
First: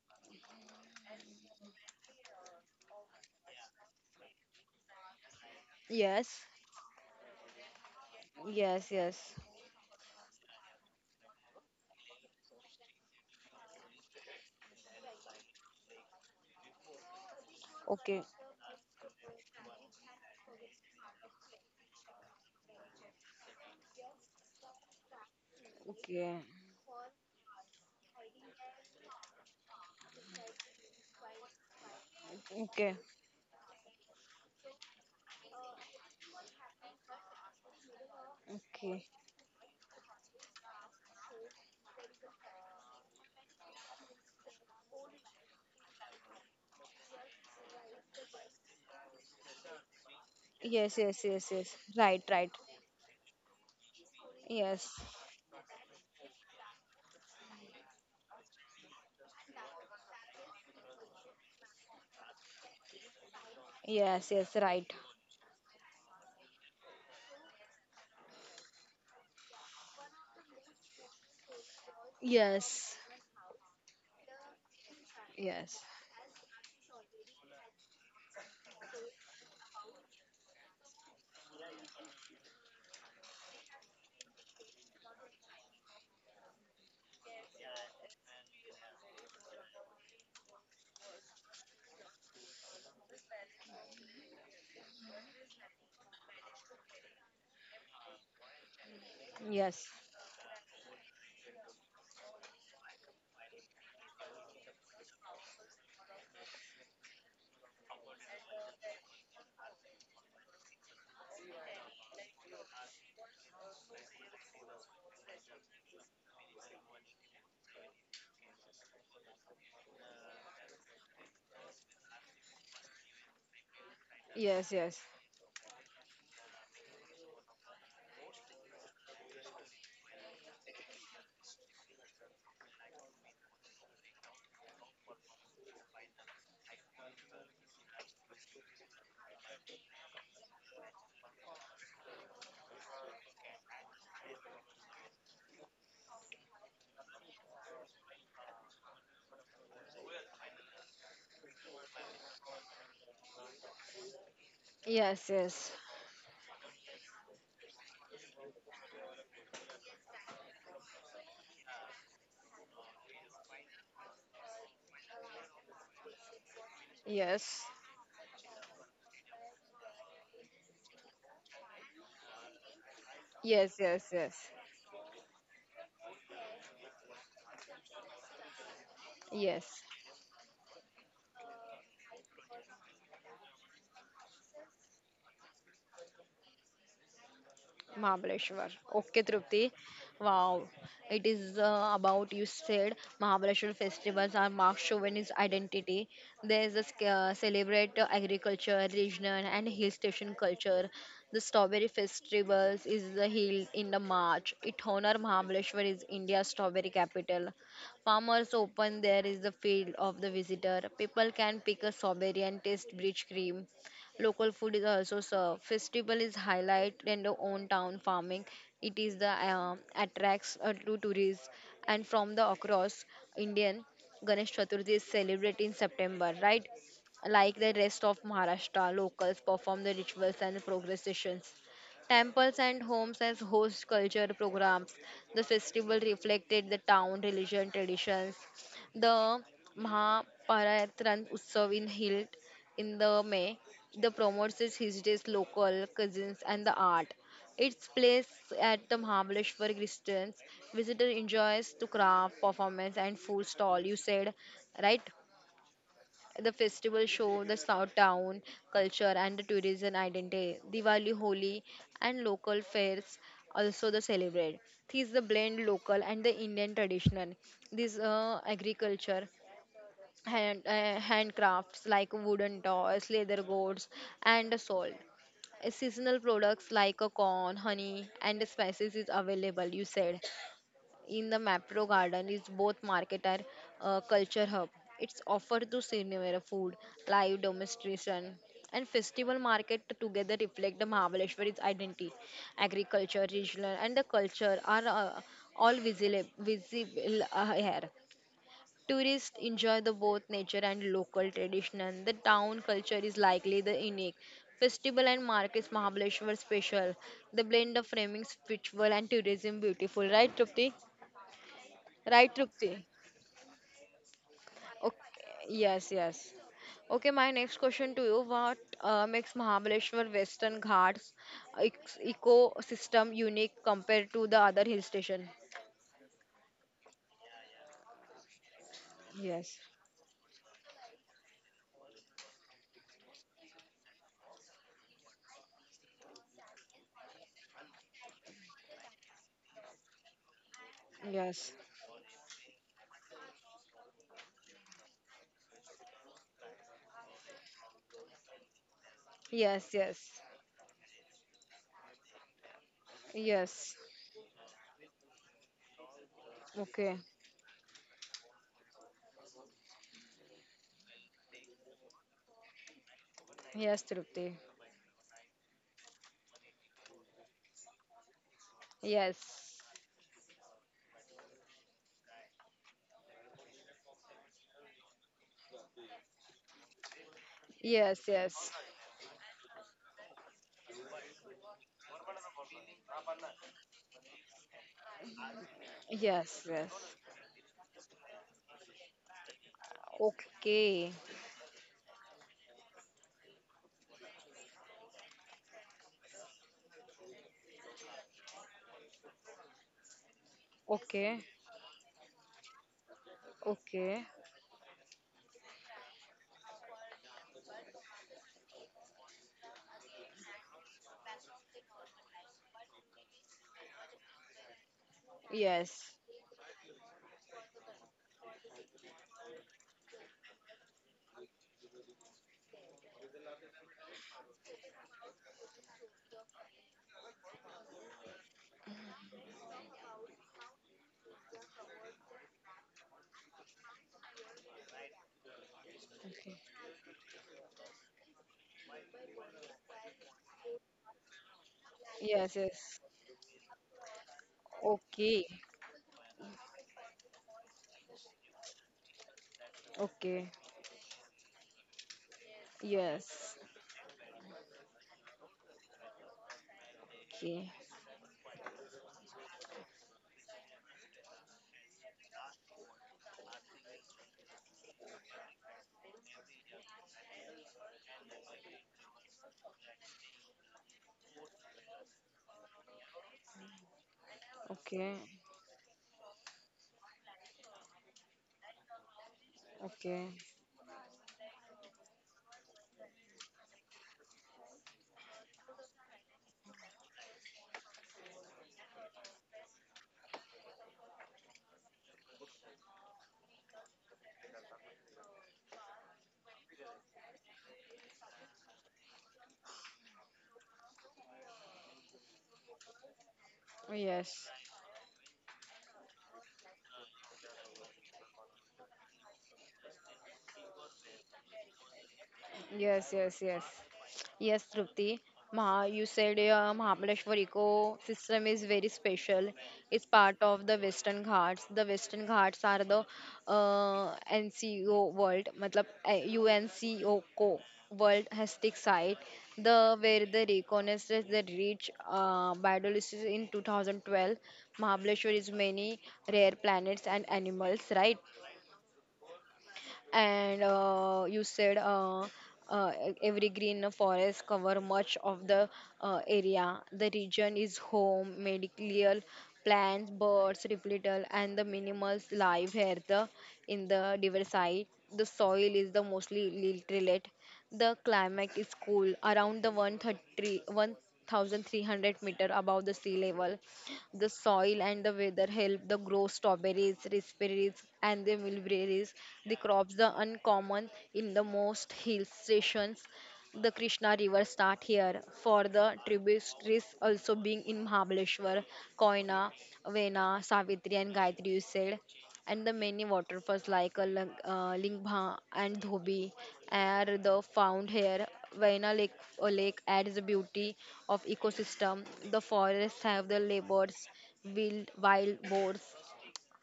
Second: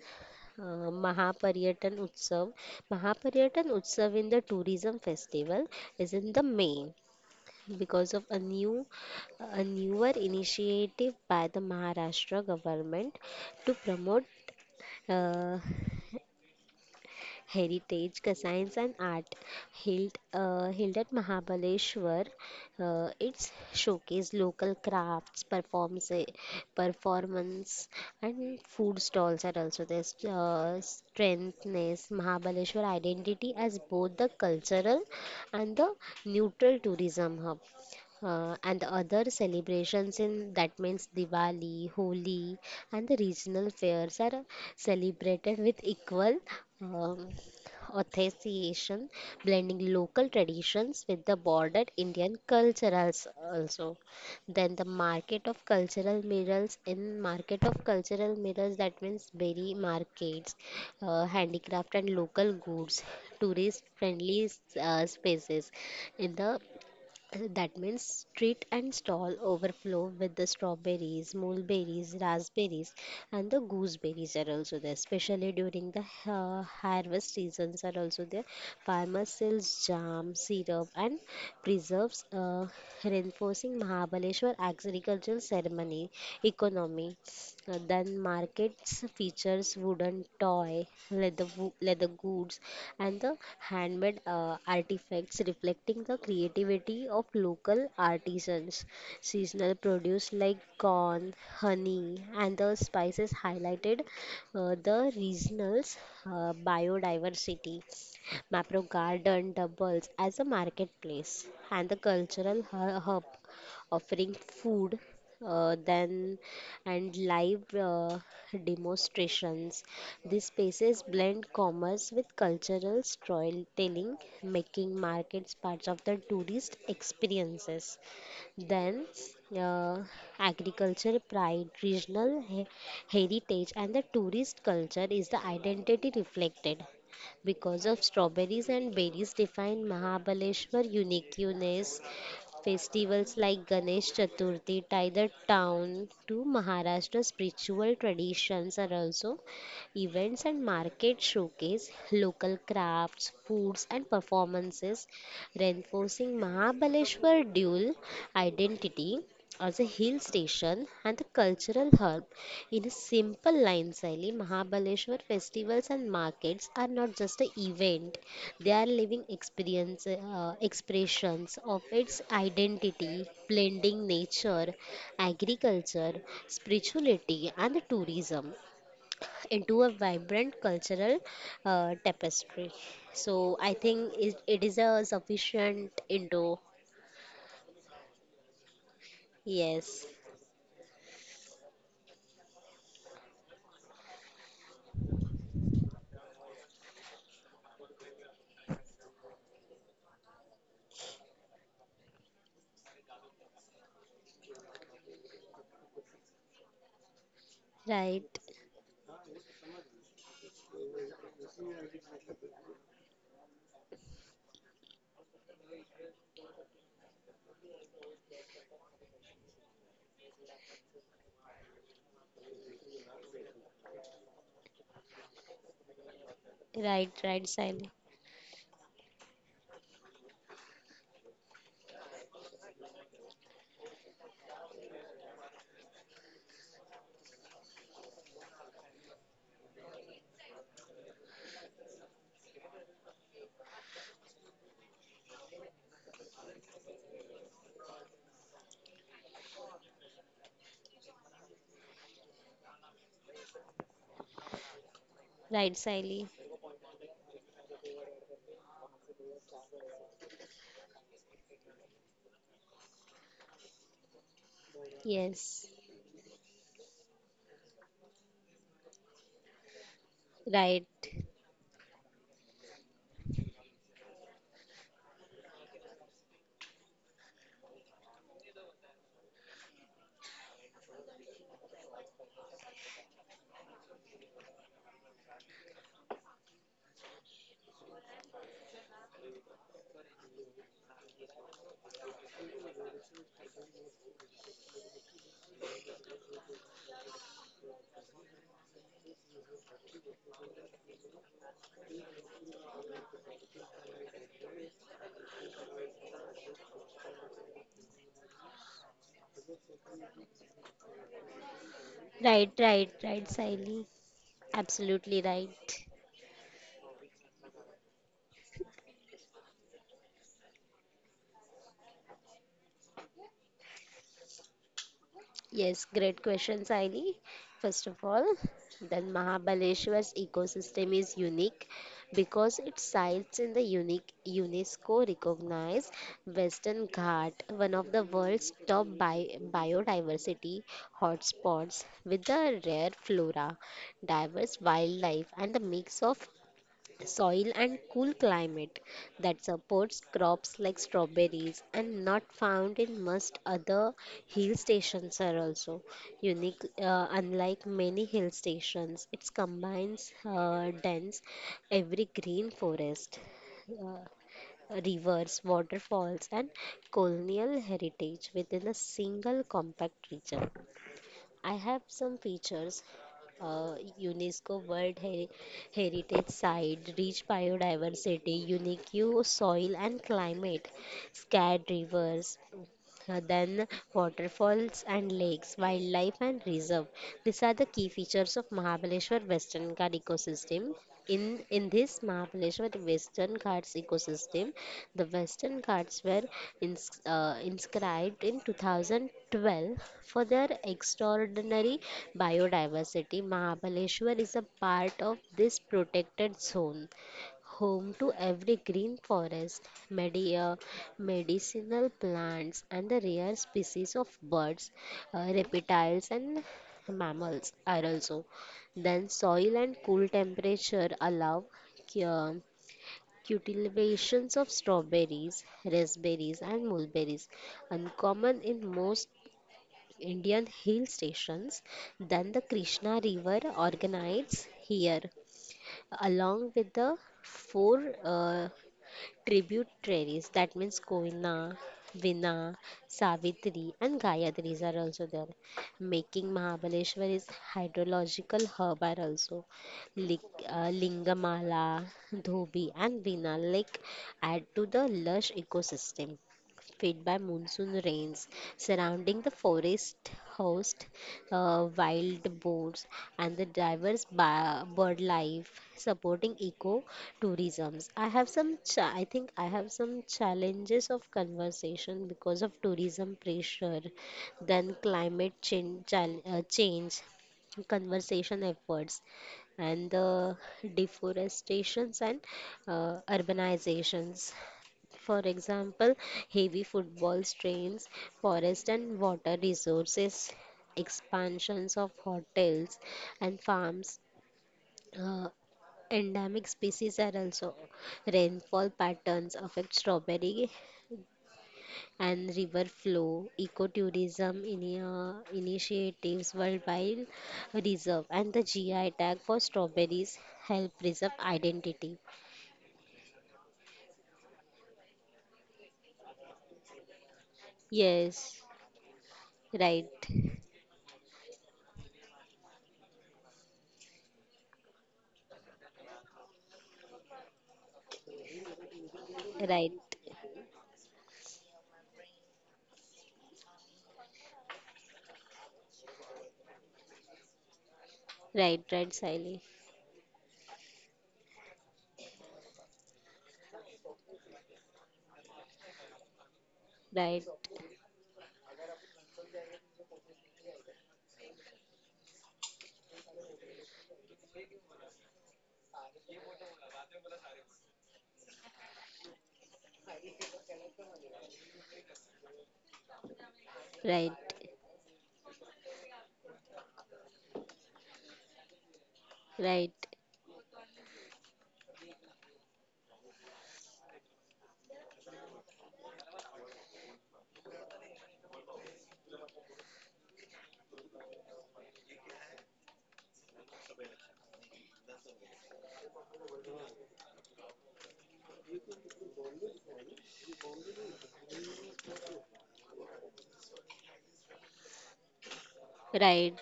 uh, Mahaparyatan Utsav. Mahaparyatan Utsav in the tourism festival is in the
Yes.
May, because of a new
Yes, yes.
a newer initiative by the Maharashtra government to promote uh, heritage,
Okay.
science, and art, held at Mahabaleshwar. It's showcase local crafts,
Okay.
performance and food stalls are also there. Strengthens Mahabaleshwar
Okay.
identity as both the cultural and the neutral tourism hub. And the
Okay.
other celebrations in that means Diwali, Holi, and the regional fairs are celebrated with equal um, authentication, blending local
Yes,
traditions with
yes,
the
yes, yes.
bordered
Right,
Indian
right.
cultures. Also. Then the
Yes.
market of cultural mirrors that means berry markets, handicraft and local goods, tourist
Yes,
friendly
yes, right.
spaces in the That means street and stall overflow with the strawberries, mulberries, raspberries,
Yes.
and the gooseberries are also there. Especially during
Yes.
the harvest seasons are also there. Farmers sells jam, syrup, and preserves, reinforcing Mahabaleshwar agricultural ceremony economy. Then markets features wooden toy, leather goods, and the handmade artifacts reflecting the creativity of local artisans. Seasonal
Yes.
produce like corn, honey, and the spices highlighted the regional's biodiversity. Mapro Garden doubles as a marketplace and the cultural hub offering food, then and live demonstrations. These spaces blend commerce with cultural storytelling,
Yes.
making
Yes.
markets parts of the tourist experiences. Then, uh, Agriculture pride, regional heritage, and the tourist culture is the identity reflected because of strawberries and berries define Mahabaleshwar uniqueness. Festivals like Ganesh Chaturthi tie the town to Maharashtra spiritual traditions and also events and markets showcase local crafts, foods and performances,
Yes. Yes.
reinforcing Mahabaleshwar dual identity as a hill station and the cultural hub. In a simple line, Sally, Mahabaleshwar festivals and markets are not just an
Yes.
event, they are living expressions of its identity,
Yes.
blending
Yes. Yes.
nature, agriculture, spirituality, and tourism
Yes.
into a vibrant cultural tapestry. So I think it is a sufficient Indo.
Mahabaleshwar. Okay, Trupti.
Yes,
Wow. It is about, you said, Mahabaleshwar festivals are Mark Chauvin's identity. There is a celebrate agriculture, regional, and hill station culture. The strawberry festivals is the hill in the March. It honor Mahabaleshwar is India's strawberry capital.
right,
Farmers open there is the field of the visitor. People can pick a strawberry and taste rich cream. Local food is also served. Festival is highlight in the own town farming. It is the attracts to tourists and from the across Indian Ganesh Chaturthi is celebrated in September, right?
right, right,
Like the
Sally,
rest of Maharashtra, locals perform the rituals and processions. Temples and homes as host culture programs. The festival reflected the town religion traditions the Mahaparayatran Utsav in Hilt in the May. The promotes its his local cousins and the art. Its place at the Mahabaleshwar Distance. Visitor enjoys to craft, performance and food stall. You said, right?
right, Siley.
The festival show the South town culture and the tourism identity. Diwali, Holi, and local fairs also the celebrate. This is the blend
Yes,
local and the Indian traditional. This agriculture
right,
handcrafts like wooden toys, leather goods, and salt. Seasonal products like a corn, honey, and spices is available. You said in the Mapro Garden is both market and culture hub. It's offered to senior food, live demonstration, and festival market together reflect the Mahabaleshwari's identity. Agriculture, regional, and the culture are all visible here. Tourists enjoy the both nature and local tradition. The town culture is likely the unique. Festival and markets Mahabaleshwar special. The blend of framing spiritual and tourism beautiful. Right, Trupti? Right,
right,
Trupti?
right, right, Sally. Absolutely
Okay.
right.
Yes, yes. Okay, my next question to you. What makes Mahabaleshwar Western Ghats ec- ecosystem unique compared to the other hill station?
Yes, great question, Saini. First of all, then
Yes,
Mahabaleshwar's ecosystem is unique because it sites in the unique UNESCO recognized Western Ghat, one of the world's top biodiversity
yes,
hotspots with the rare flora, diverse wildlife, and the mix of soil and cool climate that
yes,
supports
yes,
crops like strawberries and not found in most
yes.
other hill stations are also unique.
Okay,
Unlike many hill stations it combines dense every green forest,
yes,
uh,
Trupti.
rivers, waterfalls and colonial heritage within a single
Yes.
compact region. I have some features: uh, UNESCO World Heritage Site, rich
Yes,
biodiversity,
yes.
unique soil and climate, scarred rivers, then waterfalls and lakes, wildlife and
Yes, yes.
reserve. These are the key features of Mahabaleshwar Western Ghat ecosystem.
Okay.
In this Mahabaleshwar Western Ghats ecosystem, the Western Ghats were inscribed in 2012 for their
Okay.
extraordinary biodiversity.
Okay.
Mahabaleshwar is a part of this protected zone, home to every green forest, medicinal plants, and the rare species of birds,
Yes.
reptiles, and mammals are also. Then, soil and cool temperature allow cu- uh, cultivations of strawberries, raspberries, and mulberries, uncommon in most Indian hill stations. Then, the Krishna River organizes here
Okay.
along with the four tributaries that means Koina,
Yes,
Vina,
yes.
Savitri and Gayatris are also
Okay.
there, making Mahabaleshwar is hydrological hub are also.
Okay.
Lingamala, Dhobi and
Yes.
Vina lake add to the lush ecosystem fed by
Okay.
monsoon rains surrounding the forest host wild boars, and the diverse bird life, supporting eco tourisms. I have some, I think I have some challenges of conversation because of tourism pressure, then
Okay.
change, conservation efforts and
Okay.
the deforestations and urbanizations. For example, heavy football strains, forest and water resources, expansions of hotels and farms, uh, endemic species are also. Rainfall patterns affect strawberry and river flow,
Yes.
ecotourism initiatives, worldwide reserve, and the GI tag for strawberries help preserve identity.
Yes, yes, yes. Yes, Trupti. Maha, you said Mahabaleshwar ecosystem is
Yes,
very special. It's
right,
part of the Western Ghats. The Western Ghats are the NCO world, matlab, UNCO World Heritage Site, the
right,
where the reconnaissance the reach biodiversity in 2012. Mahabaleshwar is many rare planets and animals, right?
right, right, Sally,
And you said every green forest cover much of the area the
right.
region is home medical plants birds reptile and the minimals live here the in the diversity the soil is the mostly literate the climate is cool around the one hundred thirty one thousand three hundred meter above the sea level the
Right,
soil and the weather help the grow strawberries, raspberries, and the mulberries. The crops
right,
are uncommon in the most hill stations. The Krishna River start here for the tributaries also being in Mahabaleshwar, Koyna, Vena, Savitri, and Gayatri. You said and the many waterfalls like Lingbha and Dhobi are the found here. Vaina Lake, Lake adds the beauty of ecosystem. The forests have the leopards, wild boars,
right,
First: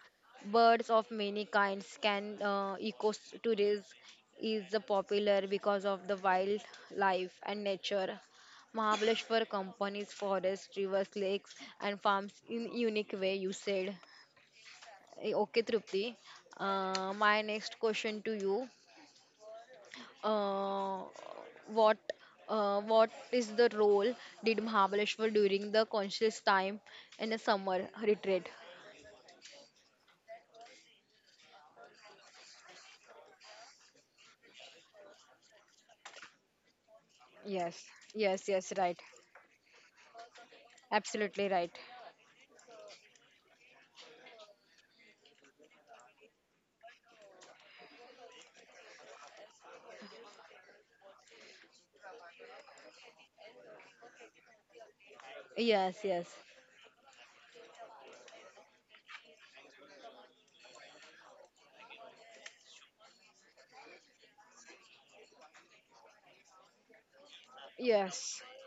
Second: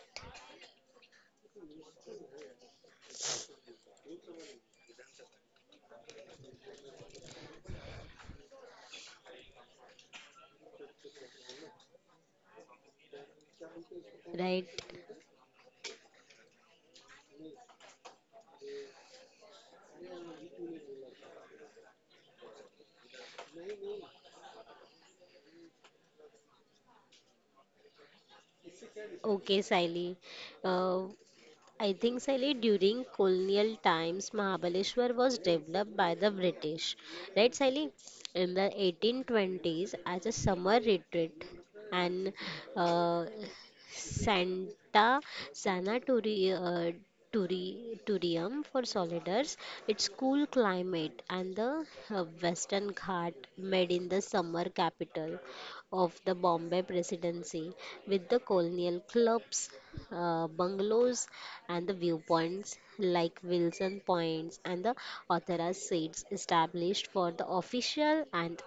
birds of many kinds. Can ecotourism is the popular because of the wildlife and nature. Mahabaleshwar companies, forests, rivers, lakes, and farms in unique way. You said.
right.
Eh, okay, Tripti. My next question to you: uh, what what is the role did Mahabaleshwar during the conscious time in a summer retreat?
Okay, Saili. Uh, I think Saili during colonial times, Mahabaleshwar was developed by the British. Right,
Yes,
Saili?
yes,
In the
yes, right.
1820s as a summer retreat
Absolutely right.
and uh, Santa Sanatori- uh, for solidars, its cool climate, and the Western Ghat made in the summer capital
Yes,
of
yes.
the Bombay Presidency with the colonial clubs, bungalows, and the viewpoints like Wilson Points and the Authorized seats established for the official
Yes,
and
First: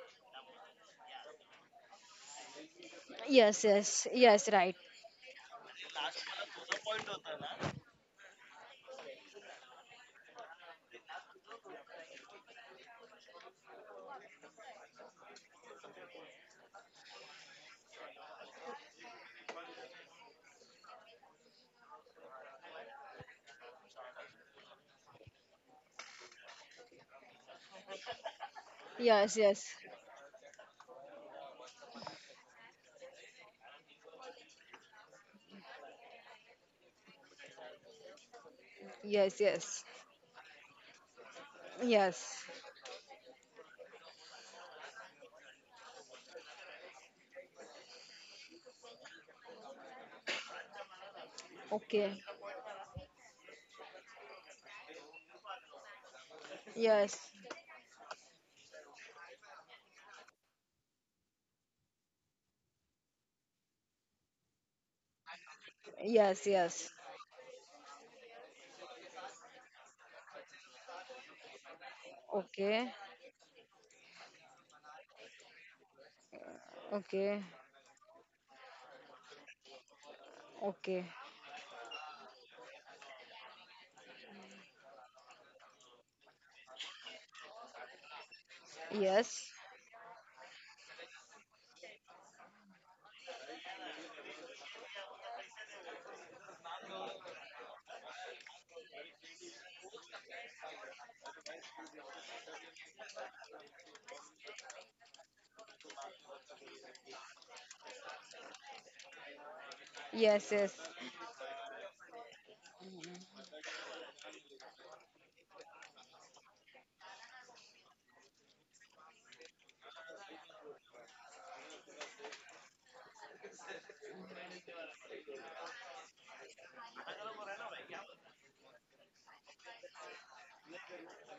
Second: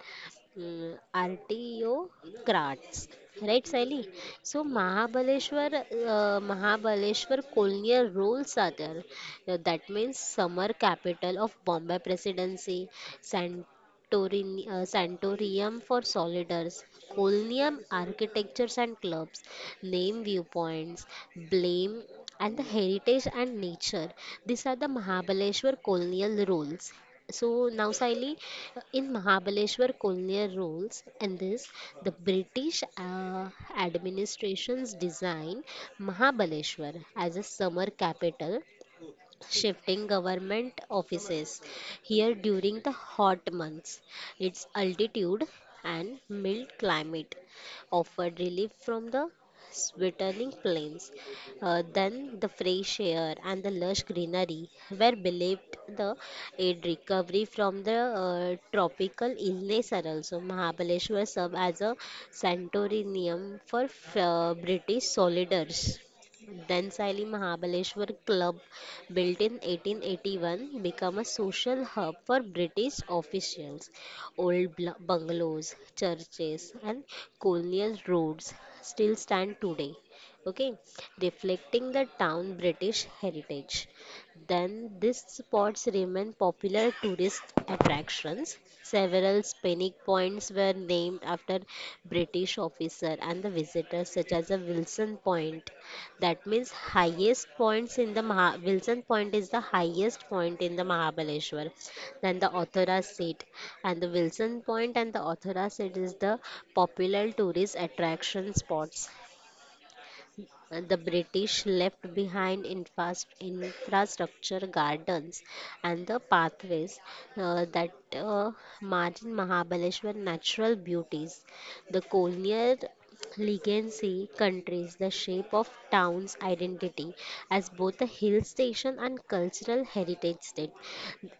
Artiocrats,
yes,
right, Sally?
yes, yes,
So
right.
Mahabaleshwar colonial rules are there. That means summer capital of Bombay Presidency, Santorium for solidars, Colonium architectures and clubs, name viewpoints, blame and the heritage and nature. These are the Mahabaleshwar colonial rules. So now, Saili, in
Yes, yes.
Mahabaleshwar colonial rules and this, the British administration's designed Mahabaleshwar as a summer capital,
Yes, yes,
shifting government offices here
yes,
during the hot months. Its altitude and mild climate offered relief from the sweltering plains.
okay,
Then the fresh air and the lush greenery were believed the aid
yes,
recovery from the tropical illness are also. Mahabaleshwar served as a sanatorium for British soldiers.
yes,
Then
yes.
Sally, Mahabaleshwar Club built in 1881, became a social hub for
Okay,
British officials. Old bungalows, churches, and
okay,
colonial roads still stand today, okay,
okay.
reflecting the town British heritage. Then these spots remain popular tourist attractions. Several
Yes.
scenic points were named after British officer and the visitors, such as a Wilson Point. That means highest points in the Wilson Point is the highest point in the Mahabaleshwar. Then the Authora seat and the Wilson Point and the Authora seat is the popular tourist attraction spots.
Yes, yes,
The British left behind infrastructure, gardens, and the pathways that uh, margin Mahabaleshwar natural beauties. The colonial legacy countries the shape of town's identity as both a hill station and cultural heritage state.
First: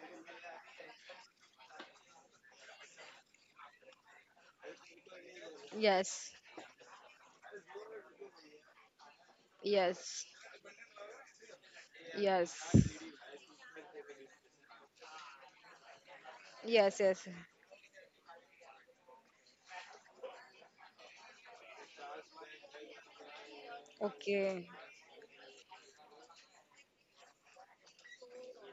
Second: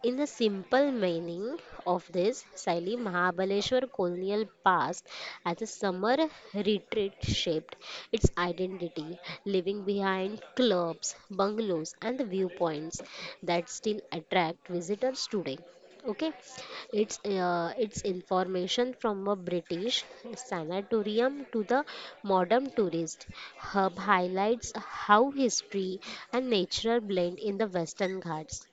In the simple meaning of this, Saili, Mahabaleshwar colonial past as a summer
yes,
retreat shaped its identity, leaving
yes,
behind clubs, bungalows, and the
yes,
viewpoints that still attract visitors today. Okay,
yes,
it's
yes.
its information from a British sanatorium to the modern tourist hub
Okay,
highlights how history and nature blend in the Western Ghats.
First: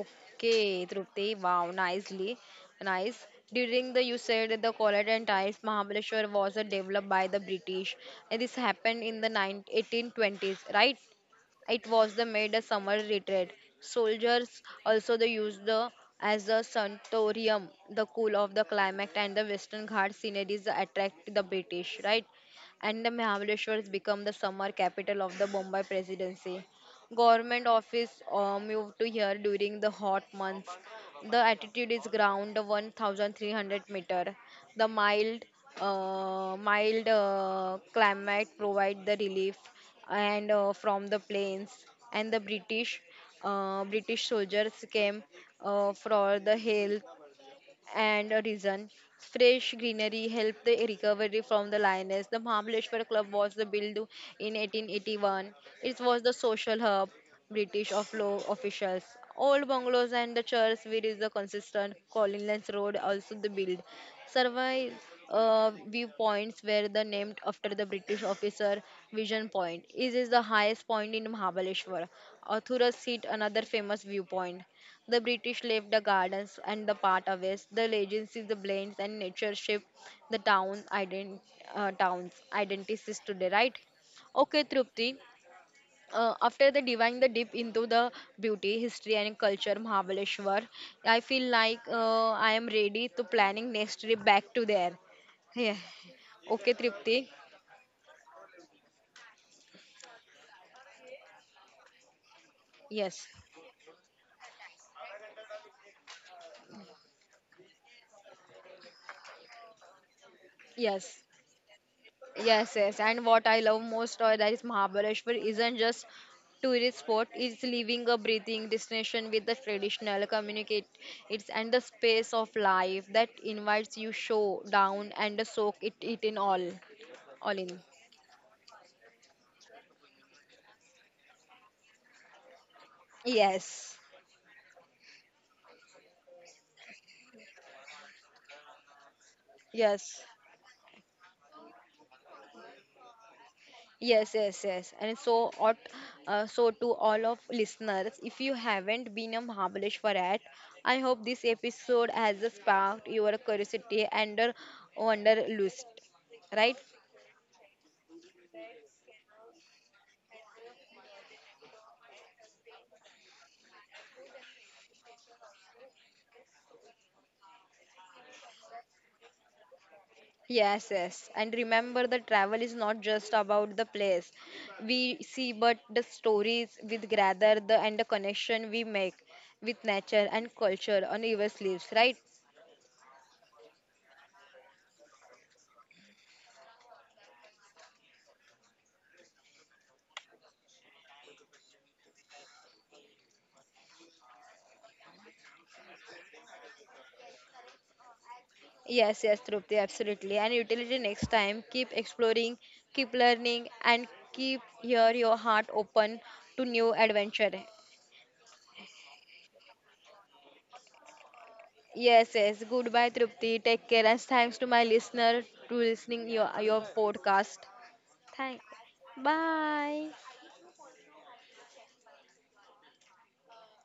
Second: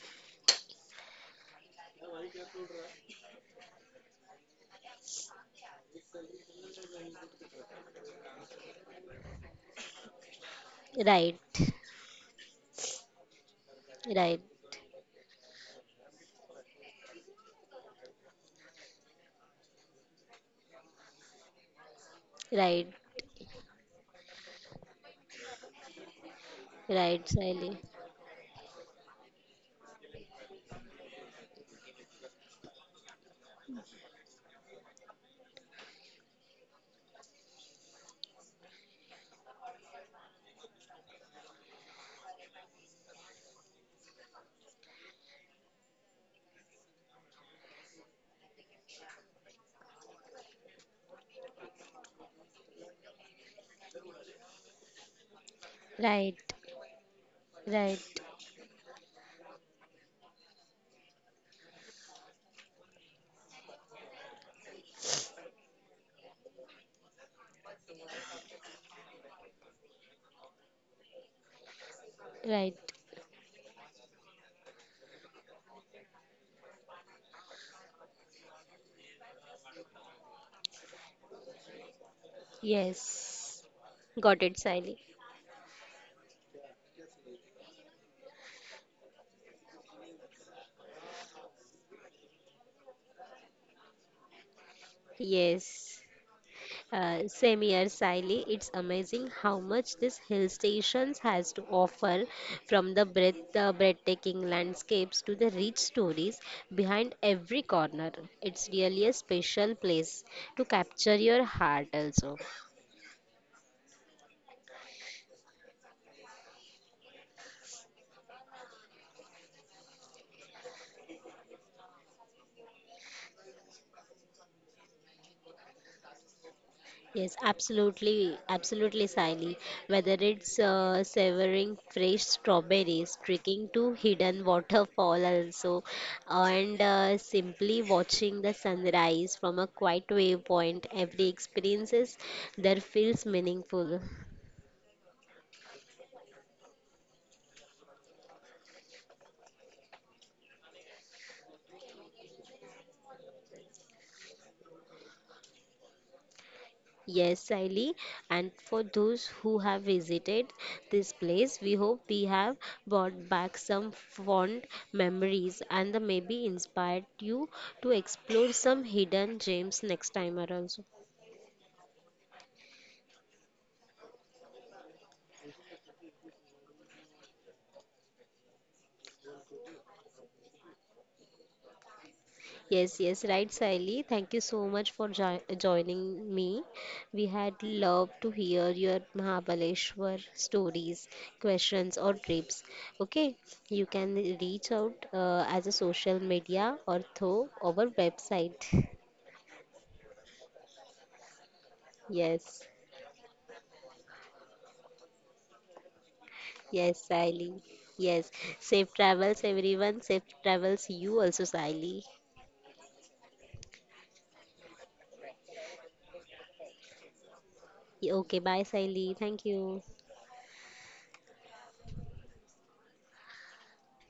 okay, Trupti. Wow, nicely, nice. During the you said that the collar and ties, Mahabaleshwar was developed by the British, and this happened in the 19, right?
Right.
It was the made a summer retreat.
Right,
Soldiers also they used the as a sanatorium. The cool of the climate and the Western Ghat sceneries attract the British, right?
right,
And the Mahabaleshwar has become the summer capital of the Bombay Presidency.
right,
Government
Sally.
office moved to here during the hot months. The altitude is ground 1,300 meter. The mild, climate provide the relief and from the plains and the british soldiers came for the help and a reason. Fresh greenery helped the recovery from the lioness. The Mahabaleshwar Club was the built in 1881. It was the
Right,
social hub British of
right,
law officials. Old bungalows and the church where is the consistent Collins Road also the build. Survey viewpoints were the named after the British officer Vision Point. This is the highest point in Mahabaleshwar.
right.
Athura Seat, another famous viewpoint. The British left the gardens and the part of it. The legacy, the blends and nature shape the town's identities today,
Yes.
right?
Got it,
Okay,
Sally.
Trupti. After the diving the deep into the beauty, history and culture Mahabaleshwar, I feel like I am ready to planning next trip back to there. Yeah.
Yes.
Okay, Tripti.
Same here, Sally. It's amazing how much this hill stations has to offer, from the
Yes.
breathtaking landscapes to the rich stories behind every corner. It's really a special place to capture
Yes.
your heart, also.
Yes, yes. And what I love most that is Mahabaleshwar isn't just tourist spot, it's living a breathing destination with the traditional communicate it's and the space of life that invites you show down and soak it in
Yes,
all in.
absolutely, absolutely, Sally. Whether it's severing fresh strawberries, trekking to
Yes.
hidden waterfall also, and simply watching the sunrise from a quiet
Yes.
waypoint, every experiences there feels meaningful.
Yes, yes, yes. And so, all, so to all of listeners, if you haven't been a Mahabaleshwar at, I hope this episode has sparked your curiosity and a wanderlust. Right?
Yes, Sally. And for those who have visited this place, we hope we have brought back some fond memories and the maybe inspired you to explore some hidden gems next time around. So,
Yes, yes. And remember, the travel is not just about the place we see, but the stories we gather, the and the connection we make with nature and culture on our sleeves. Right?
yes, yes, right, Saili. Thank you so much for jo joining me. We had loved to hear your Mahabaleshwar stories, questions, or trips. Okay, you can reach out as a social media or through our website.
Yes, yes, Trupti, absolutely. And utility next time. Keep exploring,
Yes,
keep learning, and keep your heart open to new
yes, Saili.
adventure.
Yes, safe travels, everyone. Safe travels, you also, Saili.
Yes, yes. Goodbye, Trupti. Take care, and thanks to my listener to listening your podcast.
Okay,
Thank.
bye, Saili. Thank you.
Bye.